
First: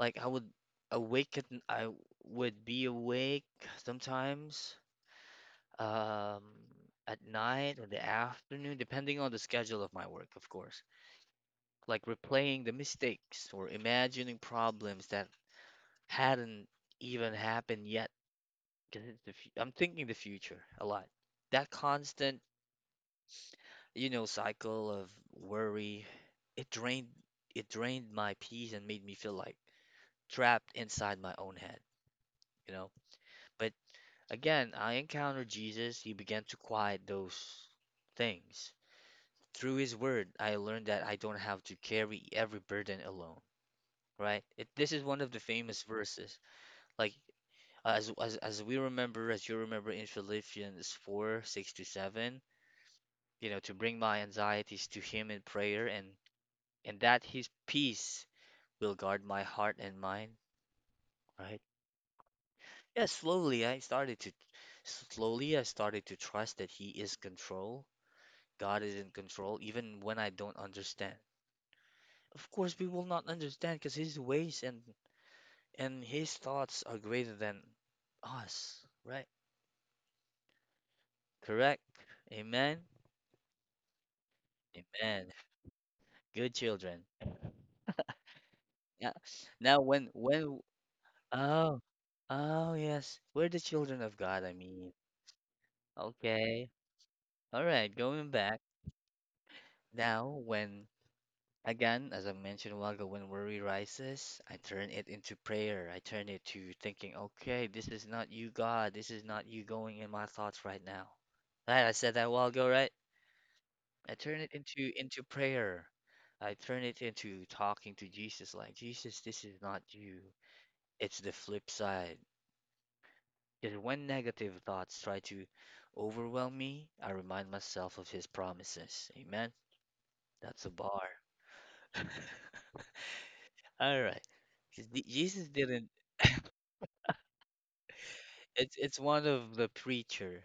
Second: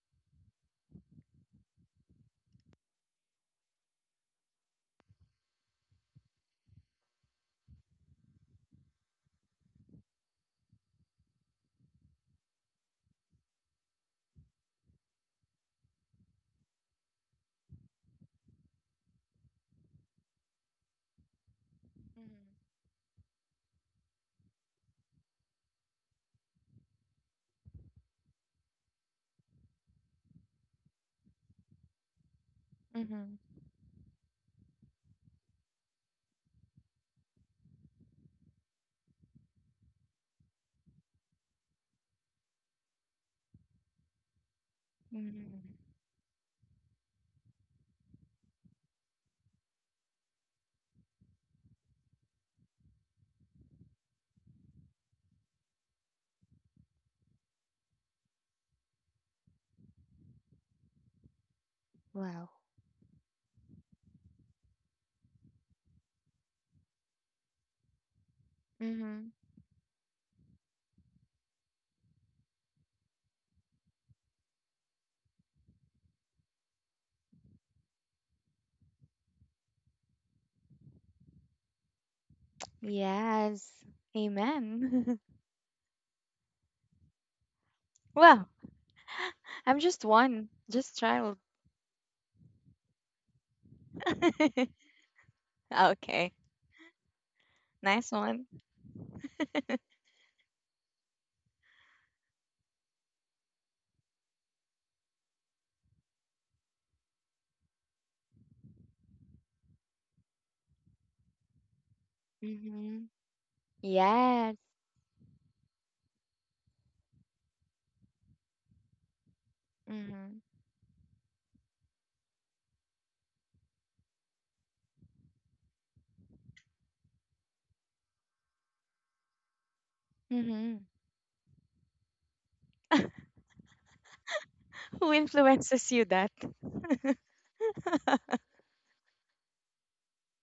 Like I would I would be awake sometimes um, at night or the afternoon, depending on the schedule of my work, of course. Like replaying the mistakes or imagining problems that hadn't even happened yet. 'Cause I'm thinking the future a lot. That constant, you know, cycle of worry. It drained it drained my peace and made me feel like trapped inside my own head, you know. Mhm. Mhm. But again, I encountered Jesus. He began to quiet those things. Through his word, I learned that I don't have to carry every burden alone, right? It, this is one of the famous Mhm. verses. Like as we remember, as you remember in Philippians 4, 6 to 7, you know, to bring my anxieties to him in prayer, and that his peace will guard my heart and mind, right? Wow. Yeah, slowly I started to Slowly I started to trust that he is control. God is in Hmm. control even when I don't understand. Of course, we will not understand because his ways and his thoughts are greater than us, right? Correct? Amen. Yes. Amen. Amen. Good children. Well, Yeah. Now I'm just when one, when just child. oh, oh yes, we're the children of God, I mean. Okay. Okay. All right, Nice going one. back. Now, when Again, as I mentioned a while ago, when worry rises, I turn it into prayer. I turn it to thinking, okay, this is not you, God. This is not you going in my thoughts right now. Right, I said that a while ago, right? Mm-hmm. I turn it Yes. into prayer. I turn it into talking to Jesus, like, Jesus, this is not you. Mm-hmm. It's the flip side. Because when negative thoughts try to overwhelm me, I remind myself of his promises. Amen. That's a Mm-hmm. bar. All right. 'Cause the- Who Jesus didn't influences you that? It's one of the preacher,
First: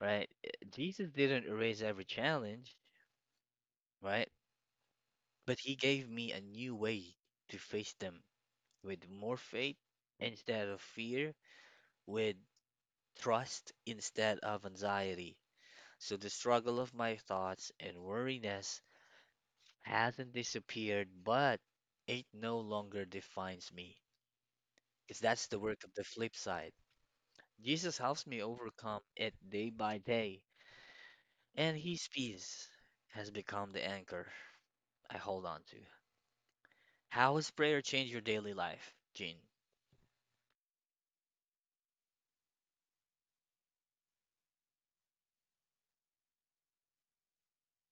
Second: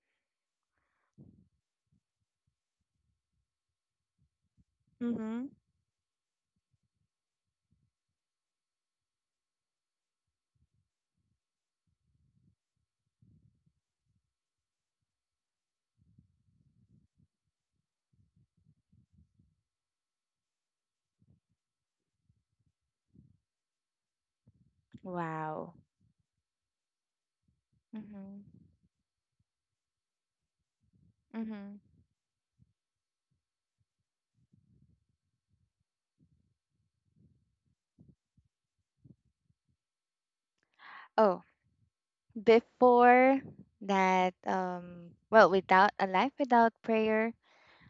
right? Jesus didn't erase every challenge, right? Mm-hmm. But he gave me a new way to face them with more faith instead of fear, with trust instead of anxiety. So the struggle of my thoughts and worriness hasn't disappeared, but it no longer defines me. Because that's the Wow. work of the flip side. Jesus helps Mm-hmm. me overcome it day by day, Mm-hmm. and his peace has become the anchor I hold on to. How has prayer changed your daily life, Gene? Oh, before that, well, without a life without prayer,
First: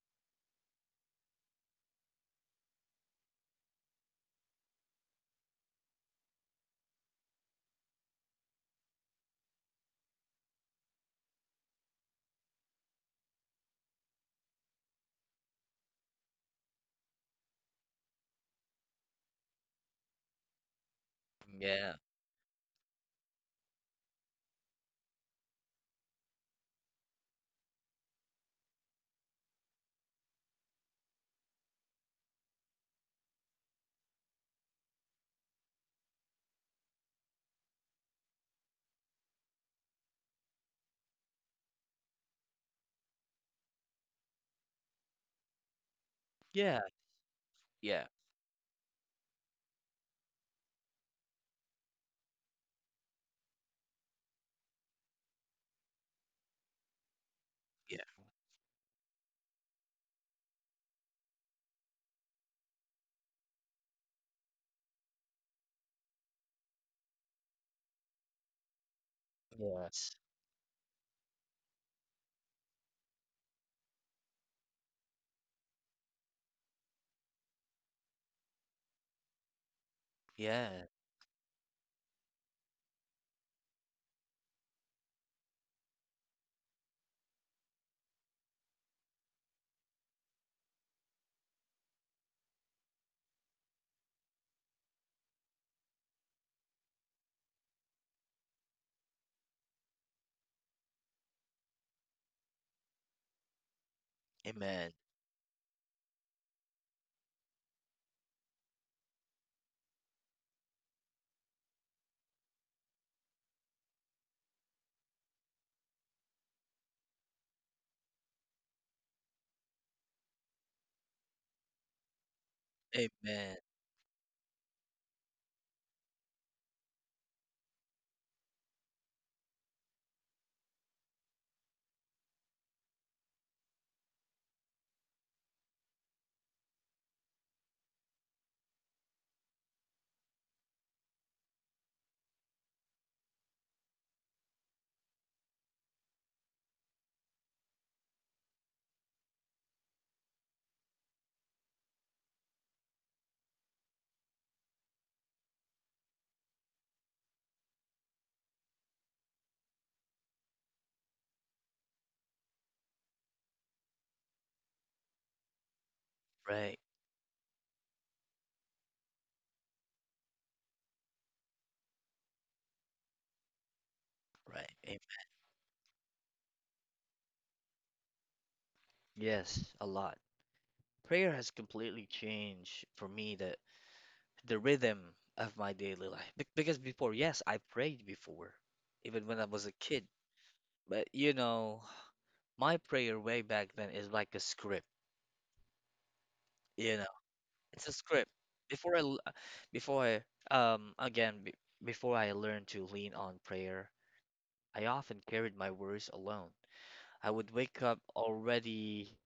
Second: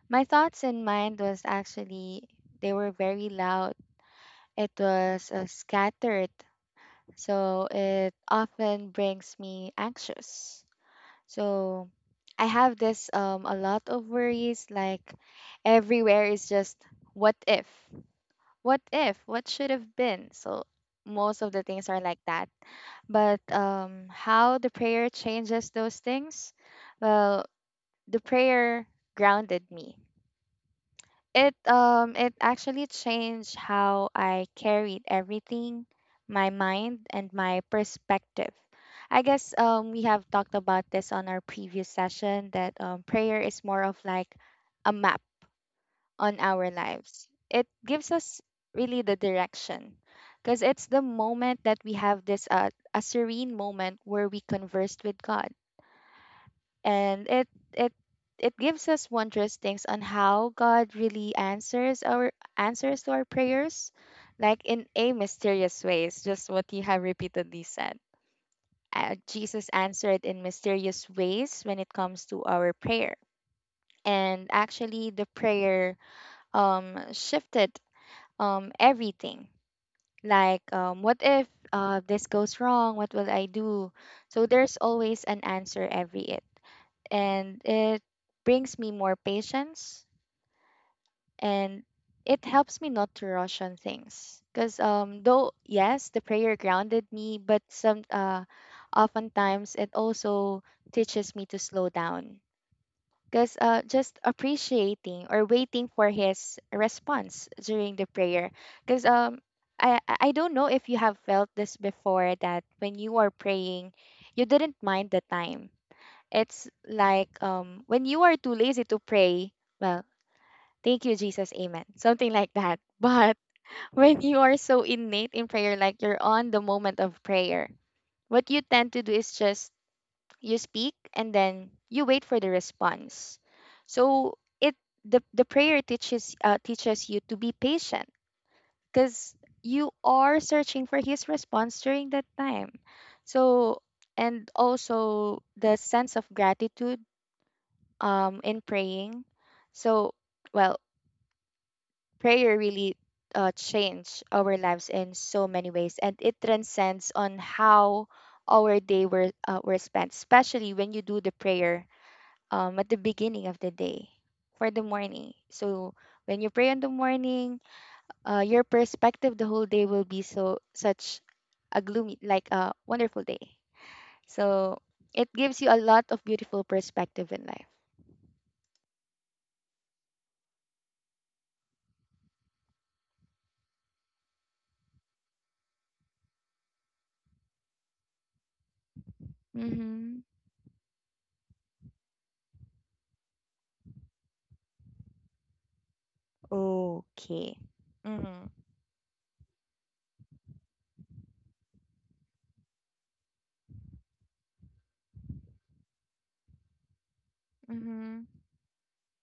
my thoughts and mind was actually, they were very loud. It was scattered. So it often brings me anxious. So I have this a lot of worries like everywhere is just what if? What if? What should have been? So most of the things Yeah, are like that. But how the prayer changes those things? Well, the prayer grounded me. It actually changed how I carried everything, my mind and my perspective. I guess we have talked about this on our previous session that prayer is more of like a map on our yeah, lives. It yeah, gives us really the direction because it's the moment that we have this a serene moment where we conversed with God, and it yeah. it gives us wondrous things on how God really answers to our prayers, like in a mysterious ways, just what you have repeatedly said. Jesus Yes. answered in mysterious ways when it comes to our prayer, and actually the prayer shifted everything. Like, Yeah. What if this goes wrong? What will I do? So there's always an answer every it and it brings me more patience, and it helps me not to rush on things because though yes the prayer grounded me, but some oftentimes it also teaches me to slow down because just Amen. appreciating or waiting for his response during the prayer, because I don't know if you have felt this before, that when you are praying you didn't mind the time. It's like when you are too lazy to pray, well, thank you, Jesus, amen. Something like that. But Amen. when you are so innate in prayer, like you're on the moment of prayer, what you tend to do is just you speak and then you wait for the response. So the prayer teaches you to be patient because you are searching for his response during that time. So and also the sense of gratitude in praying. So, well, prayer really changed our lives in so many ways, and it transcends on how our day were spent, especially when you do the prayer at the beginning of the day for the morning. So when you pray in Right. the morning, your perspective the whole day will be so such a gloomy, like a wonderful day. Right. So Amen. it gives you a lot of beautiful perspective in life. Yes, a lot. Prayer has completely changed for me the rhythm of my daily life. Be because before, yes, I prayed before, even when I was a kid. Mm-hmm. But you know, my prayer way back then is like a script. You know. Okay. It's a script. Mhm. Before I, l- before I, um, again, be- Before I learned to lean on prayer, I often carried my worries alone. I would wake up Mhm. already,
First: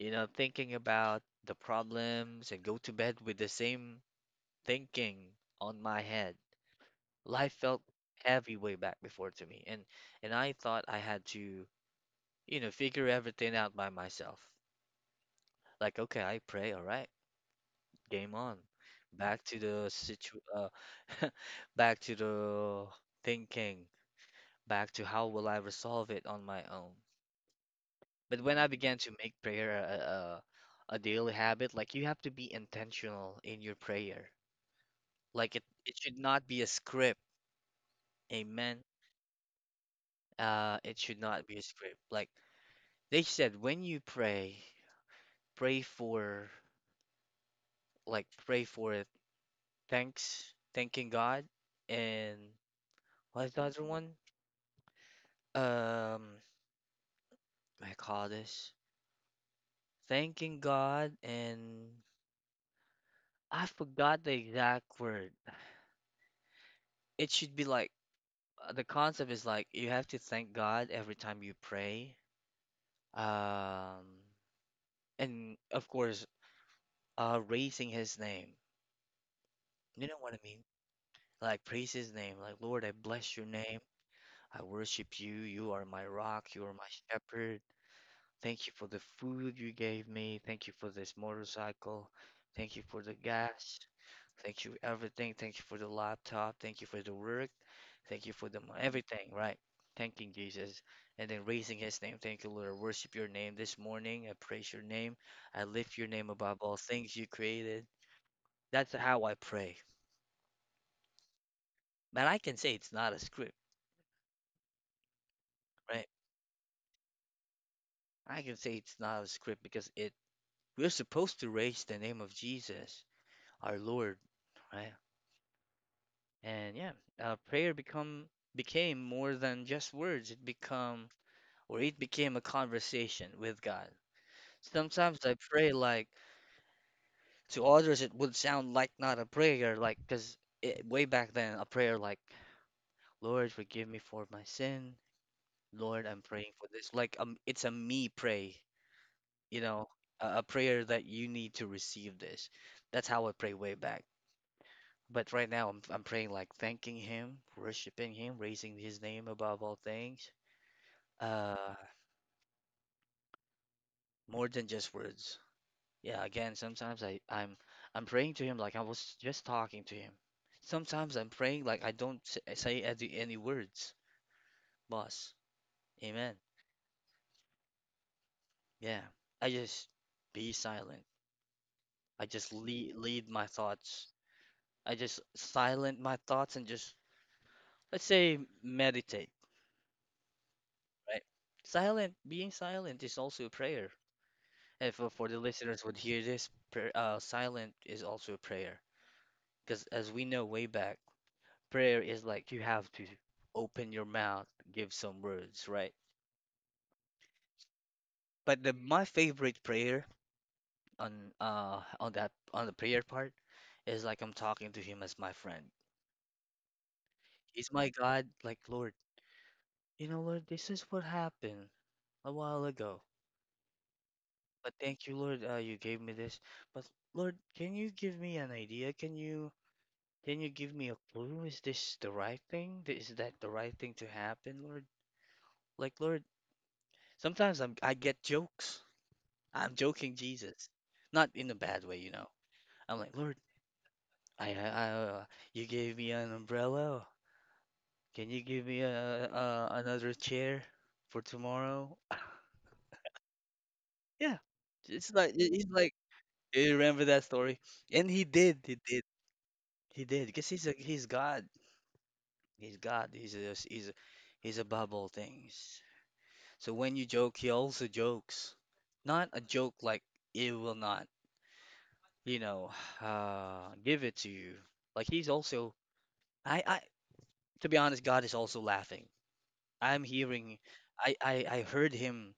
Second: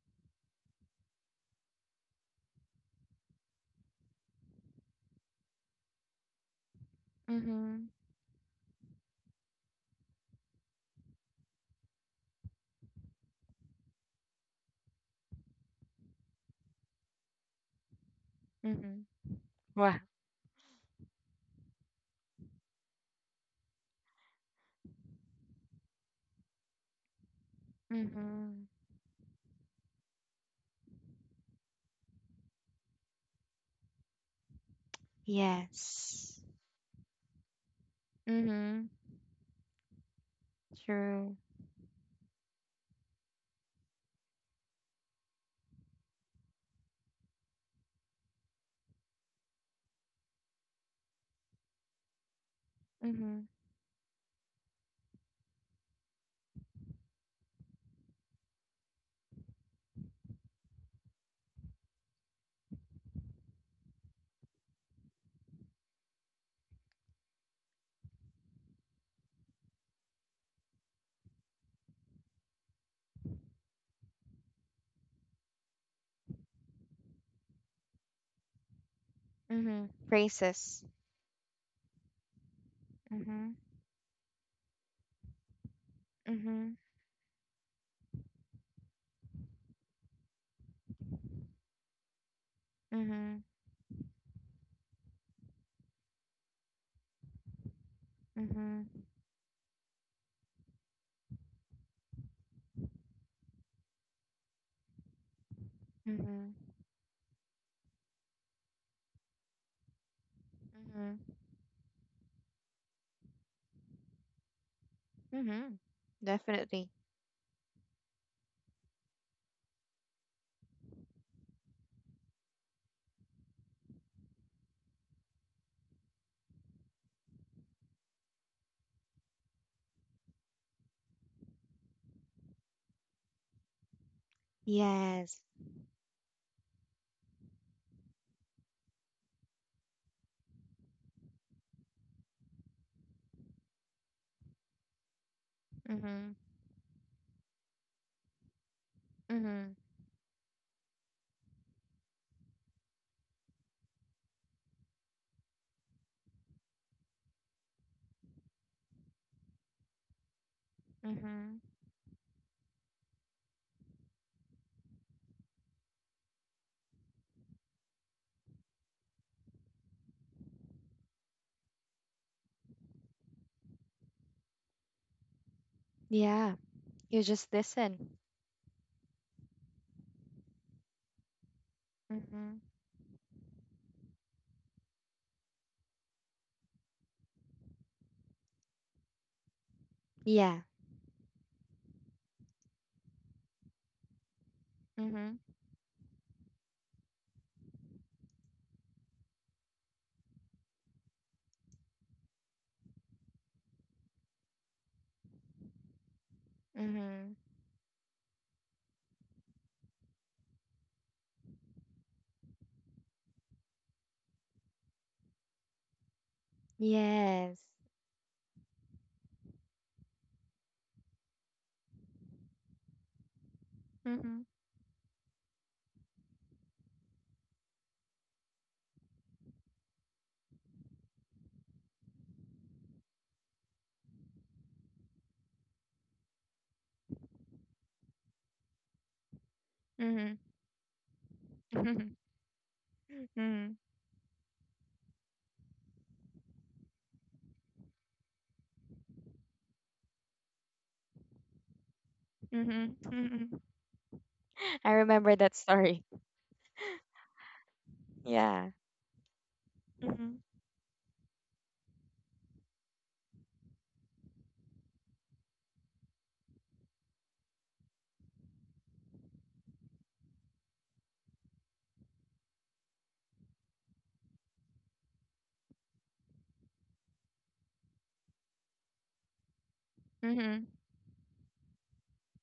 you know, thinking about the problems and go to bed with the same thinking on my head. Life felt Mhm. heavy way back before to me, and I thought I had to, you know, figure everything out by myself. Like, okay, I pray, all right. Game on. Mhm. Back to the Wow. situ Back to the thinking, back to how will I resolve it on my own. But when I Mhm. began to make prayer a daily habit, like you have to be intentional in your prayer. Like it should Yes. not be a script. Amen. Mhm. It should True. not be a script. Like they said when you pray, pray for, pray for it. Thanks, thanking God, and Mhm. what's the other one? Um I call this thanking God, and I forgot the exact word. It should be like, the concept is like you have to thank God every time you pray. Um, and of course, raising His name. Mhm. You know what I mean? Phrases. Like praise His name. Like Lord, I bless Your Mhm. name. I worship You. You are my rock. You are Mhm. my shepherd. Thank you for the food you gave me. Thank you for this motorcycle. Thank you for the Mhm. gas. Thank you everything. Thank you for the laptop. Thank you for the work. Thank you for the Mhm. everything, right? Thanking Jesus. And then raising his name. Thank you, Lord. I worship your name this morning. I praise your name. I lift your name Mhm. above all things you created. That's how I pray. Mhm. And I can say it's not a script, Mhm. right? Definitely. I can say it's not a script because it we're supposed to raise the name of Jesus, our Lord, right? And yeah, prayer become became more than just words. It become where it became a conversation with God. Sometimes I Yes. pray like, to others it would sound like not a prayer, like because it, way back then a prayer like, Lord forgive me for my sin, Lord I'm Mhm. praying for this, like it's a me pray, you Mhm. know, a prayer that you need to receive this. That's how I pray way back. But right now I'm praying like thanking Him, worshiping Him, raising His name above all things, Mhm. uh, more than just words. Yeah, again, sometimes I'm praying to him like I was just talking to him. Sometimes I'm praying like I don't s- eh, say any words, boss. Amen. Yeah. You just listen. Yeah. I just be silent. I just Mhm. Lead my thoughts. I just silent my thoughts and just, let's say, meditate, Yeah. right? Silent, being silent is also a prayer. And for Mhm. the listeners would hear this, prayer, silent is also a prayer. Because as we know way back, prayer is like you have to open your mouth, give some words, right? Mhm. But the my favorite prayer on the prayer part is like I'm talking to him as my friend. Yes. He's my God, like Lord, you know, Lord, this is what happened a while ago. Mhm. But thank you, Lord, you gave me this. But Lord, can you give me an idea? Can you give me a clue? Is this the right thing? Is that the right thing to happen, Lord? Like Lord, sometimes I get jokes. I'm joking, Mhm. Jesus. Not in a bad way, you know. I'm like, Lord, Mhm. I, I, I- uh, you gave me an umbrella. Can you give me a another chair for tomorrow? Mm-hmm. Mm-hmm. Yeah. I It's remember like that he's like, story. "Do you remember that story? And he did, Yeah. he did, he Mm-hmm. did, because he's God, he's God, he's a, he's a, he's above all things. So when you joke, he also jokes. Not a joke like it will not, you know, give it to you. Like he's also I to be honest, God is also laughing. I'm Mm-hmm. hearing, I heard him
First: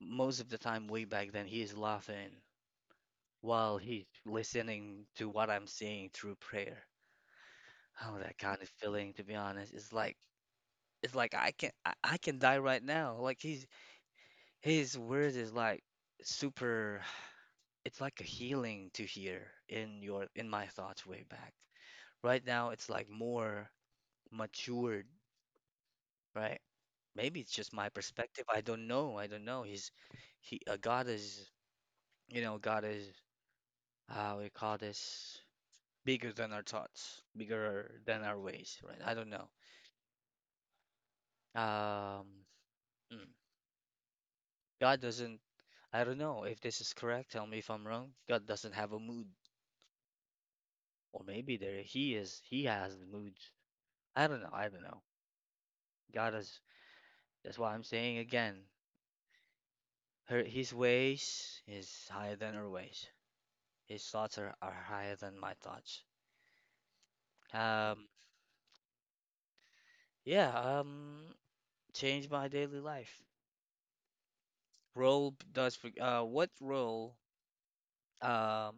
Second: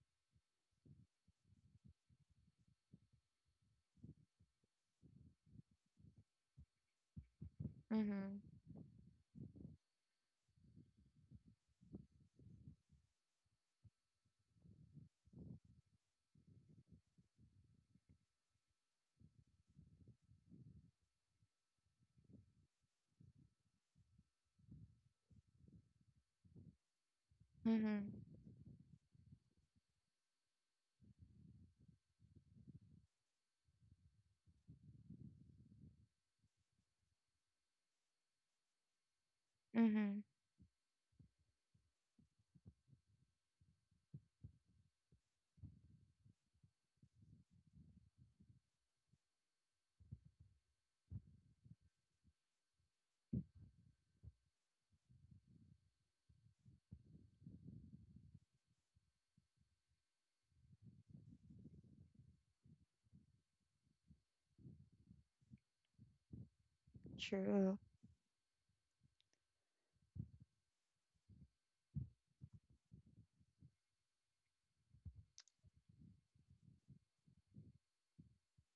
most of the time way back then. He is laughing while he's listening to what I'm saying through prayer. Oh, Mm-hmm. that kind of feeling, to be honest, it's like, it's like I can die right now. Like he's his words is like super. It's like a healing to hear in my thoughts way back. Right now, it's like more matured, right? Maybe it's just my Mm-hmm. perspective. I don't know. I don't know. He God is, you know, God is, how we call this, bigger than our thoughts, bigger than our ways, right? I don't know. Mm-hmm. Um, mm, God doesn't. I don't know if this is correct. Tell me if I'm wrong. God doesn't have a mood, or maybe there he is. He has the moods. I don't know. I don't know. God is. That's why I'm saying again. Her, his ways is higher than her ways. His thoughts are higher than my thoughts. True. Um, yeah, um, change my daily life. Role b- does for, what role um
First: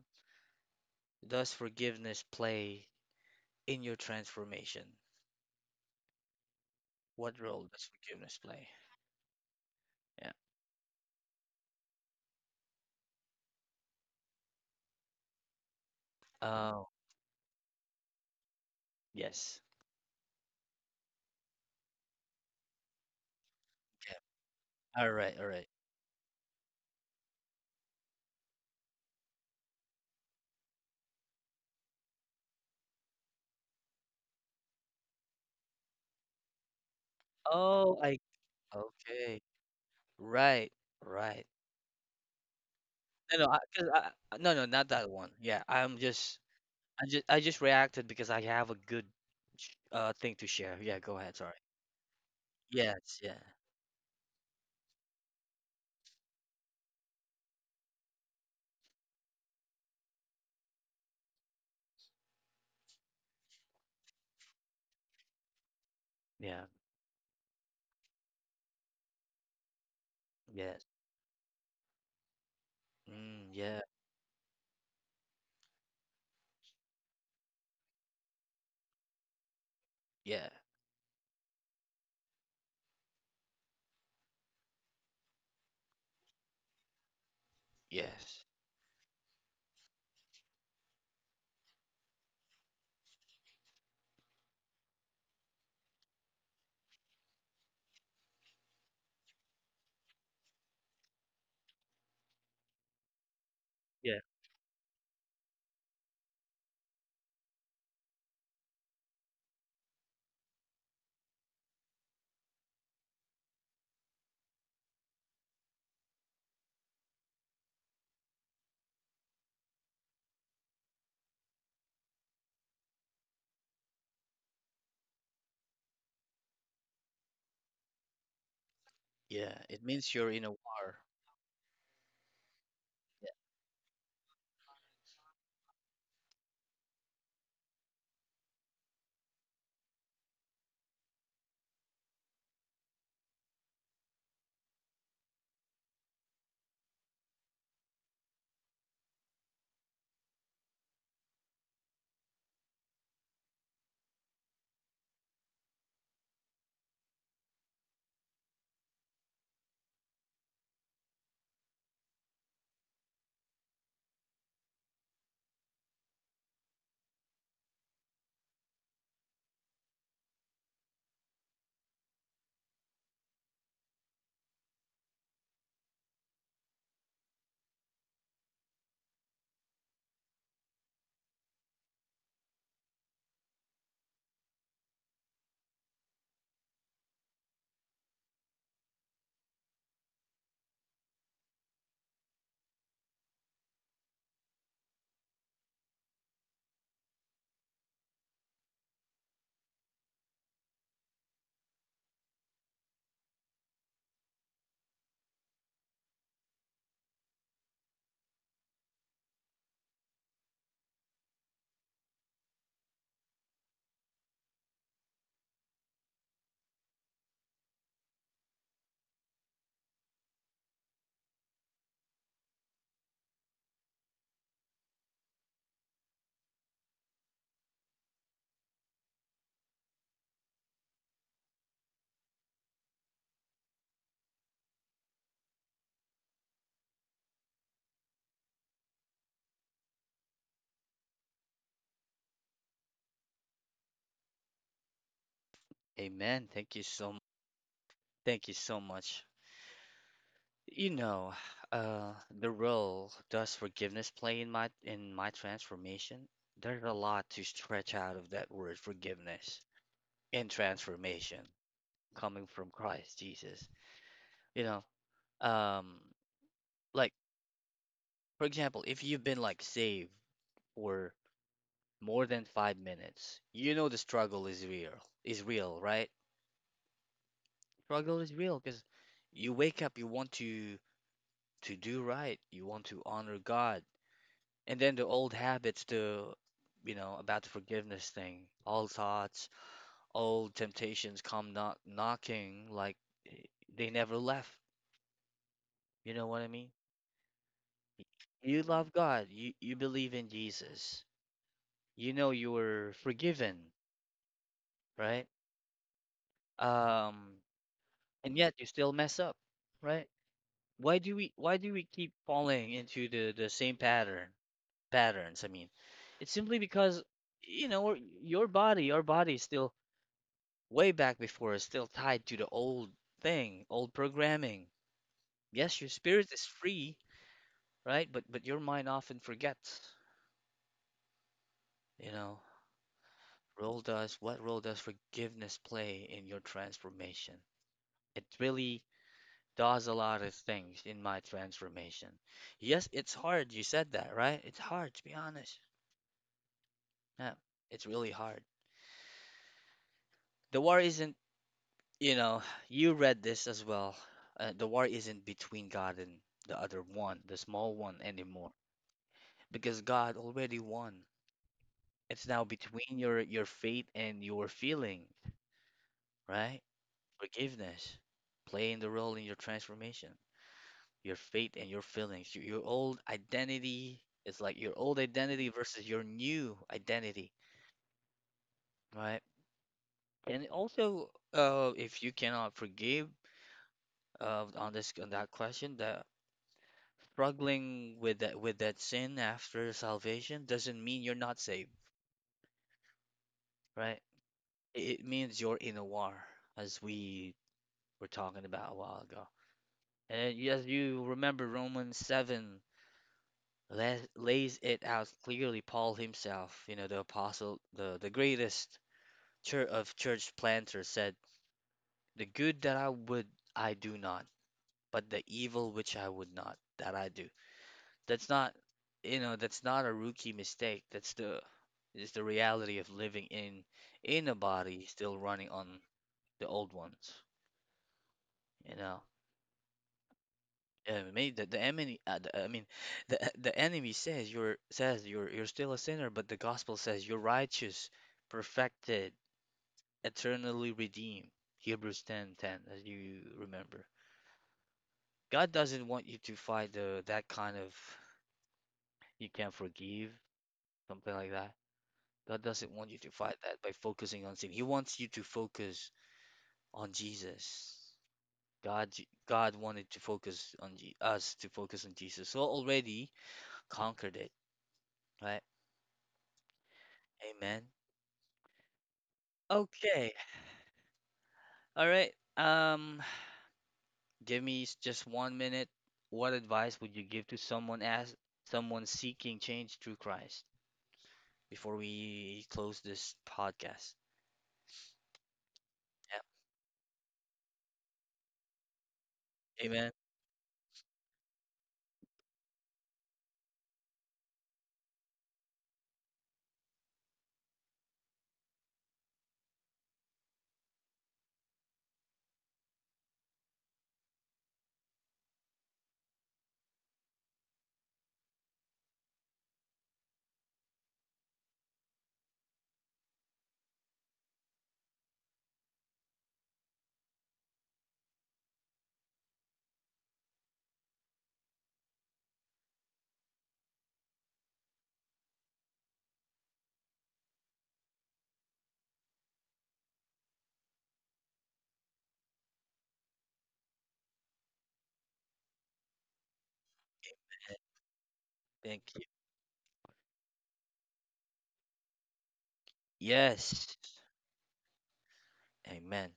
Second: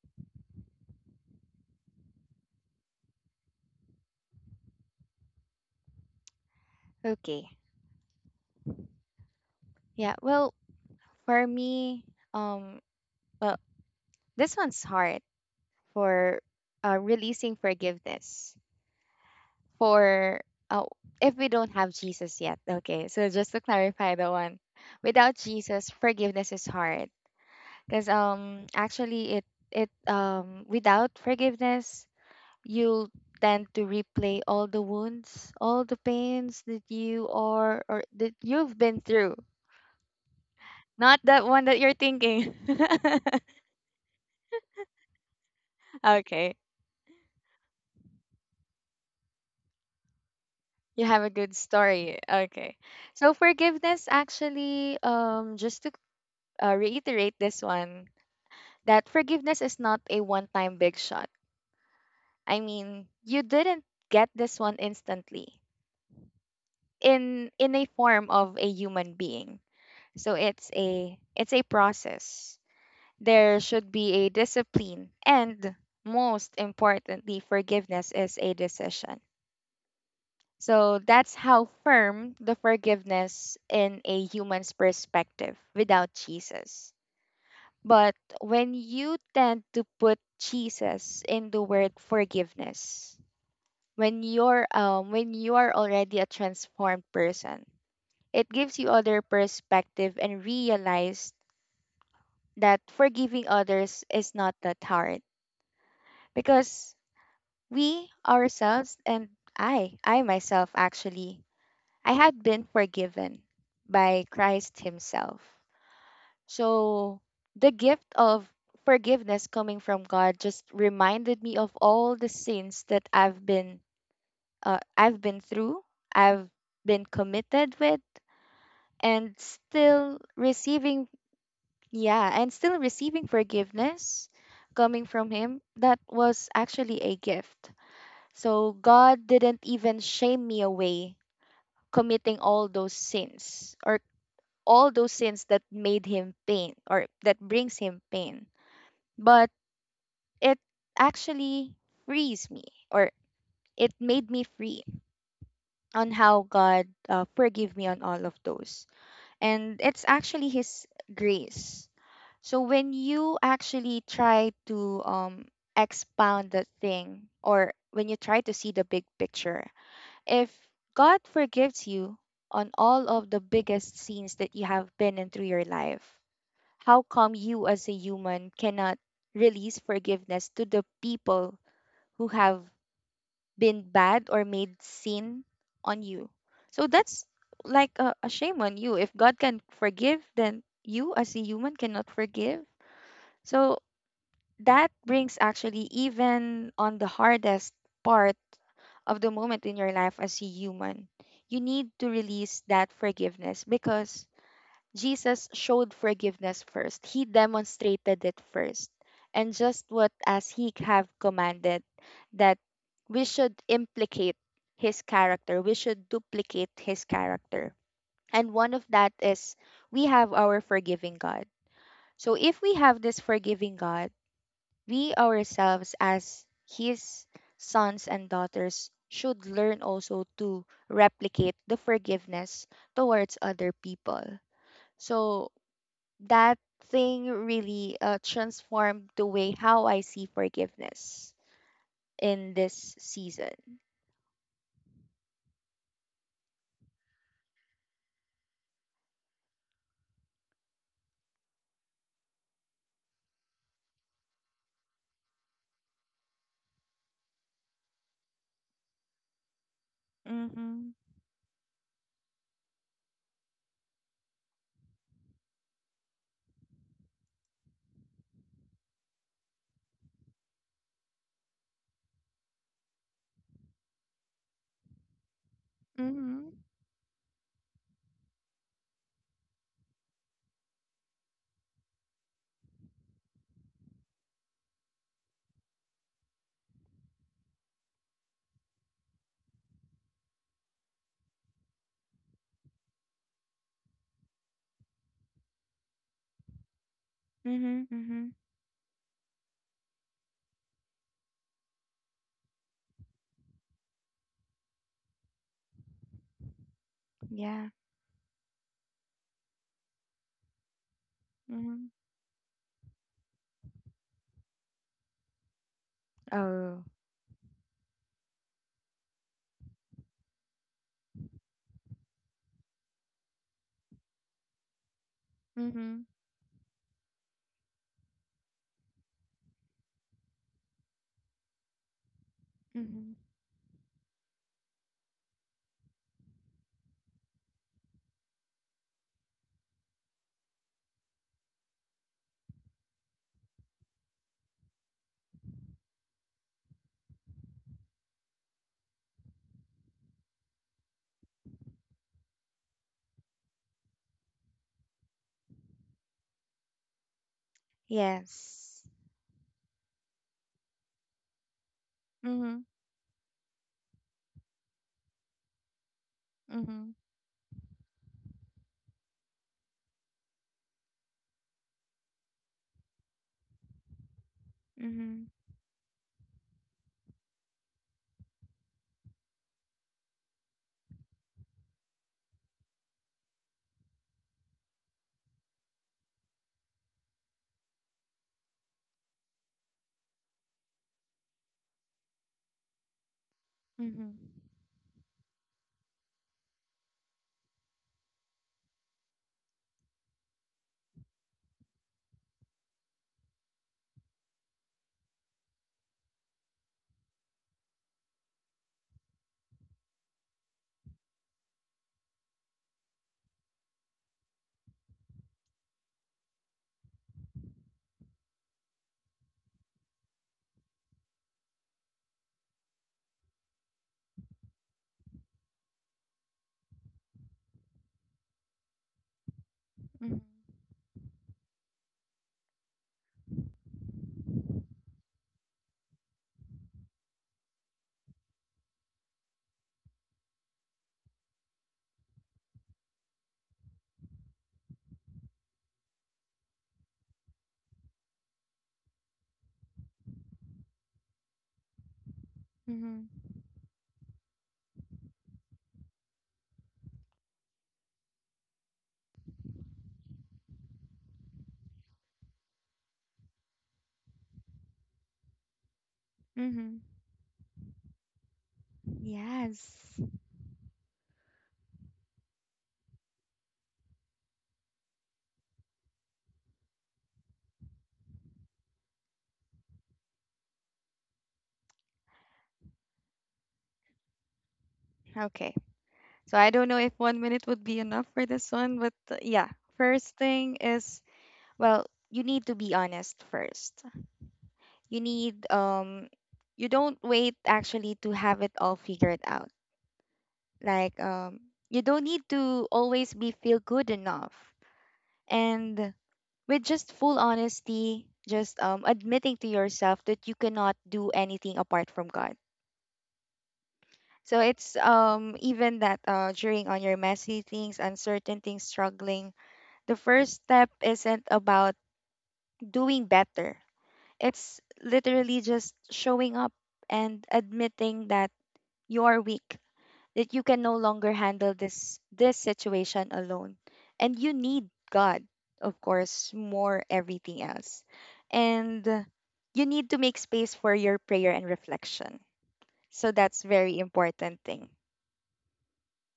does forgiveness play in your transformation? What Okay. role does forgiveness play? Yeah. Yeah. Well, for me, um, well, this one's hard for Oh, releasing forgiveness yes. for uh, if we don't have Jesus yet. Okay. So just to clarify Yeah. the one, All without right, all right. Jesus, forgiveness is hard because actually it it without forgiveness you'll tend to replay all the wounds, all the pains that you are Oh, or I that you've been through. okay. Right, Not that right. one that you're thinking. No, no, I, 'cause I- no, no, not that one. Yeah, Okay. I just reacted because I have a good, thing to share. Yeah, You have go a ahead. good Sorry. story. Okay. Yes, So yeah, forgiveness actually just to reiterate this one, that forgiveness is not a one-time big shot. I mean, you didn't get this one instantly yeah. In a form of a human being. So Yes. It's a process. Mm, There yeah, should be a discipline. And most importantly, forgiveness is a decision. yeah, So that's how firm the forgiveness in a human's perspective without Jesus. But yes, when you tend to put Jesus in the word forgiveness, when you're when you are already a transformed person, it gives you other perspective and realize that forgiving others Yeah. is not that hard because we ourselves, and I myself actually, I had been forgiven by Christ Himself. So the gift of forgiveness coming from God just reminded me of all the sins that I've been through, I've been committed with, and yeah. It means still you're in a war. receiving yeah, and still receiving forgiveness coming from Him. That was actually a gift. So God didn't even shame me away committing all those sins or all those sins that made him pain or that brings him pain. But it actually frees me, or it made me free on how God forgive me on all of those. And it's actually his grace. So when you actually try to expound the thing, or when you try to see the big picture, if God forgives you on all of the biggest sins that you have been in through your life, how come you as a human cannot release forgiveness to the people who have been bad or made sin on you? So that's like a shame on you. If God can forgive, then you as a human cannot forgive. So that brings actually even on the hardest part of the moment in your life as a human. You need to release that forgiveness because Jesus showed forgiveness first. He demonstrated it first. And just what as he have commanded, that we should implicate his character. We should duplicate his character. And one of that is we have our forgiving God. So if we have this forgiving God, we ourselves, as his sons and daughters, should learn also to replicate the forgiveness towards other people. So that thing really transformed the way how I see forgiveness in this season. Yeah. Amen. Thank you so much. Thank you so much. You know, uh, the role does forgiveness play in my transformation? There's a lot to stretch out of that word forgiveness and Mm-hmm. transformation coming from Christ Jesus. You know, um, like for example, if you've been like saved for more than 5 minutes, you know the struggle is real, right? Mm-hmm. Struggle is real because you wake up, you want to do right, you want to honor God, and then the old habits, the about the forgiveness thing, old thoughts, old temptations come knocking like eh, they never left. You know what I mean? Mm-hmm, mm-hmm. You love God, you believe in Jesus, you know you were forgiven, right? Um, Yeah. and yet you still mess up, right? Why do Mm-hmm. we keep falling into the same patterns. It's simply Oh, because your body is still way back before, is still tied to the old thing, old programming. Yes, your Mm-hmm. spirit is free, right? But your mind often forgets. You know, Mm-hmm. role does what role does forgiveness play in your transformation? It really does a lot of things in my transformation. Yes, it's hard. You said that, right? It's hard to be honest. Yeah, it's really hard. The war isn't You know, you read this as well. The war isn't between God and the other one, the small one anymore, Yes. because God already won. It's now Mm-hmm. between your faith and your feeling, right? Mm-hmm. Forgiveness, playing the role in your transformation, your faith and your feelings. Your old identity is like your old Mm-hmm. identity versus your new identity, right? And also, if you cannot forgive, on this on that question, that struggling with that sin after salvation doesn't mean you're not saved, right? Mm-hmm. It means you're in a war, as we were talking about a while ago. And as you remember, Romans 7 lays it out clearly. Paul himself, you know, the apostle, the greatest church planters said, "The good that I would, I do not, but the evil which I would not, that I do." That's not, You know, that's not a rookie mistake. That's the It's the reality of living in a body still running on the old ones, you know. Yeah, I the enemy, the enemy says you're still a sinner, but the gospel says you're righteous, perfected, eternally redeemed. Hebrews 10:10, as you remember. God doesn't want you to fight the that kind of you can't forgive, something like that. God doesn't want you to Mm-hmm. fight that by focusing on sin. He wants you to focus on Jesus. God wanted to focus on Je- us to focus on Jesus. So already conquered it, right? Mm-hmm. Amen. Yes. Okay. All right. Give me just 1 minute. What advice would you give to someone as someone seeking change through Christ before we close this podcast? Okay. Yep. So I don't know if 1 minute would be enough for this one, but yeah. Amen. First thing is, well, you need to be honest first. You need um you don't wait actually to have it all figured out. Like you don't need to always be feel good enough. And with just full honesty, just admitting to yourself that you cannot do anything apart from God. So it's even that during on your messy things, uncertain things, struggling, the first step isn't about doing better. It's literally just showing up and admitting that you're weak, that you can no longer handle this situation alone. And you need God, of course, more everything else. Thank And you. you need to make space for your prayer and reflection. So that's Yes. very important thing. Amen.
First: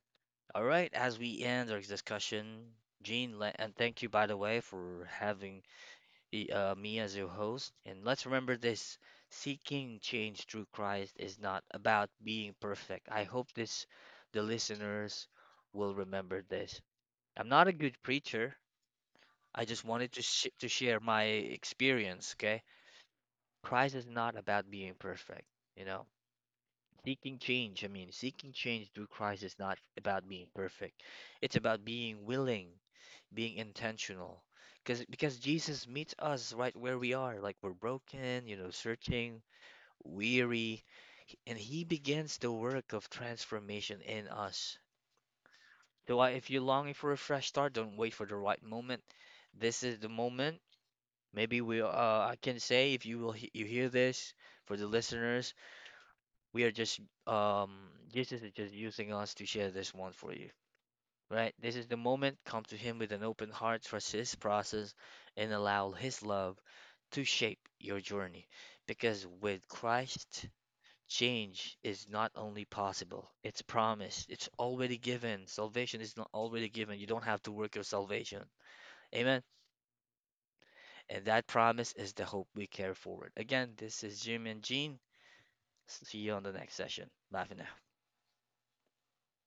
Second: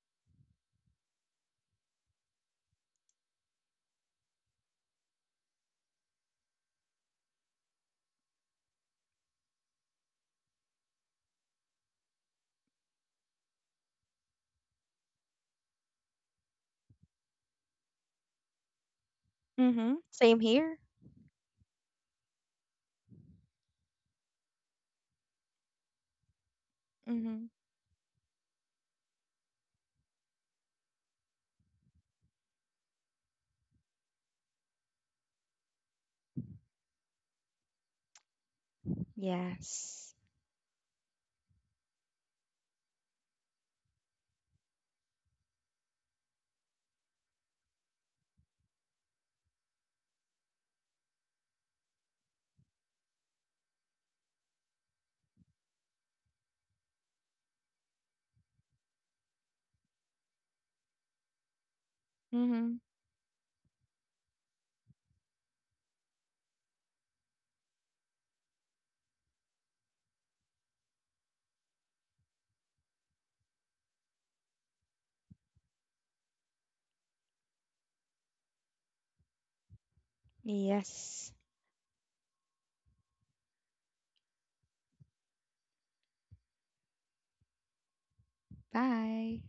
All right. As we end our discussion, Jean, and thank you, by the way, for having me as your host. And let's remember this: seeking change through Christ is not about being perfect. I hope this, the listeners, will remember this. I'm not a good preacher. I just Hmm. wanted Same to here. share my experience, okay? Christ is not about being perfect, you know. Seeking Mm-hmm. change, seeking change through Christ is not about being perfect. It's about being willing, being intentional, because Jesus meets us right where we are, like we're broken, you know, searching, Yes. weary, and He begins the work of transformation in us. So if you're longing for a fresh start, don't wait for the right moment. This is the moment. Maybe we, I can say, if you will you hear this, for the listeners, we are just um Jesus is just using us to share this one for you, right? This is the moment. Come Mm-hmm. to Him with an open heart, trust His process, and allow His love to shape your journey. Because with Christ, change is not only possible, it's promised, it's already given. Salvation is not already given. You don't have to work your salvation. Amen. And Yes. that promise is the hope we carry forward. Again, this is Jim and Jean. See you on the next session. Bye for now. Bye.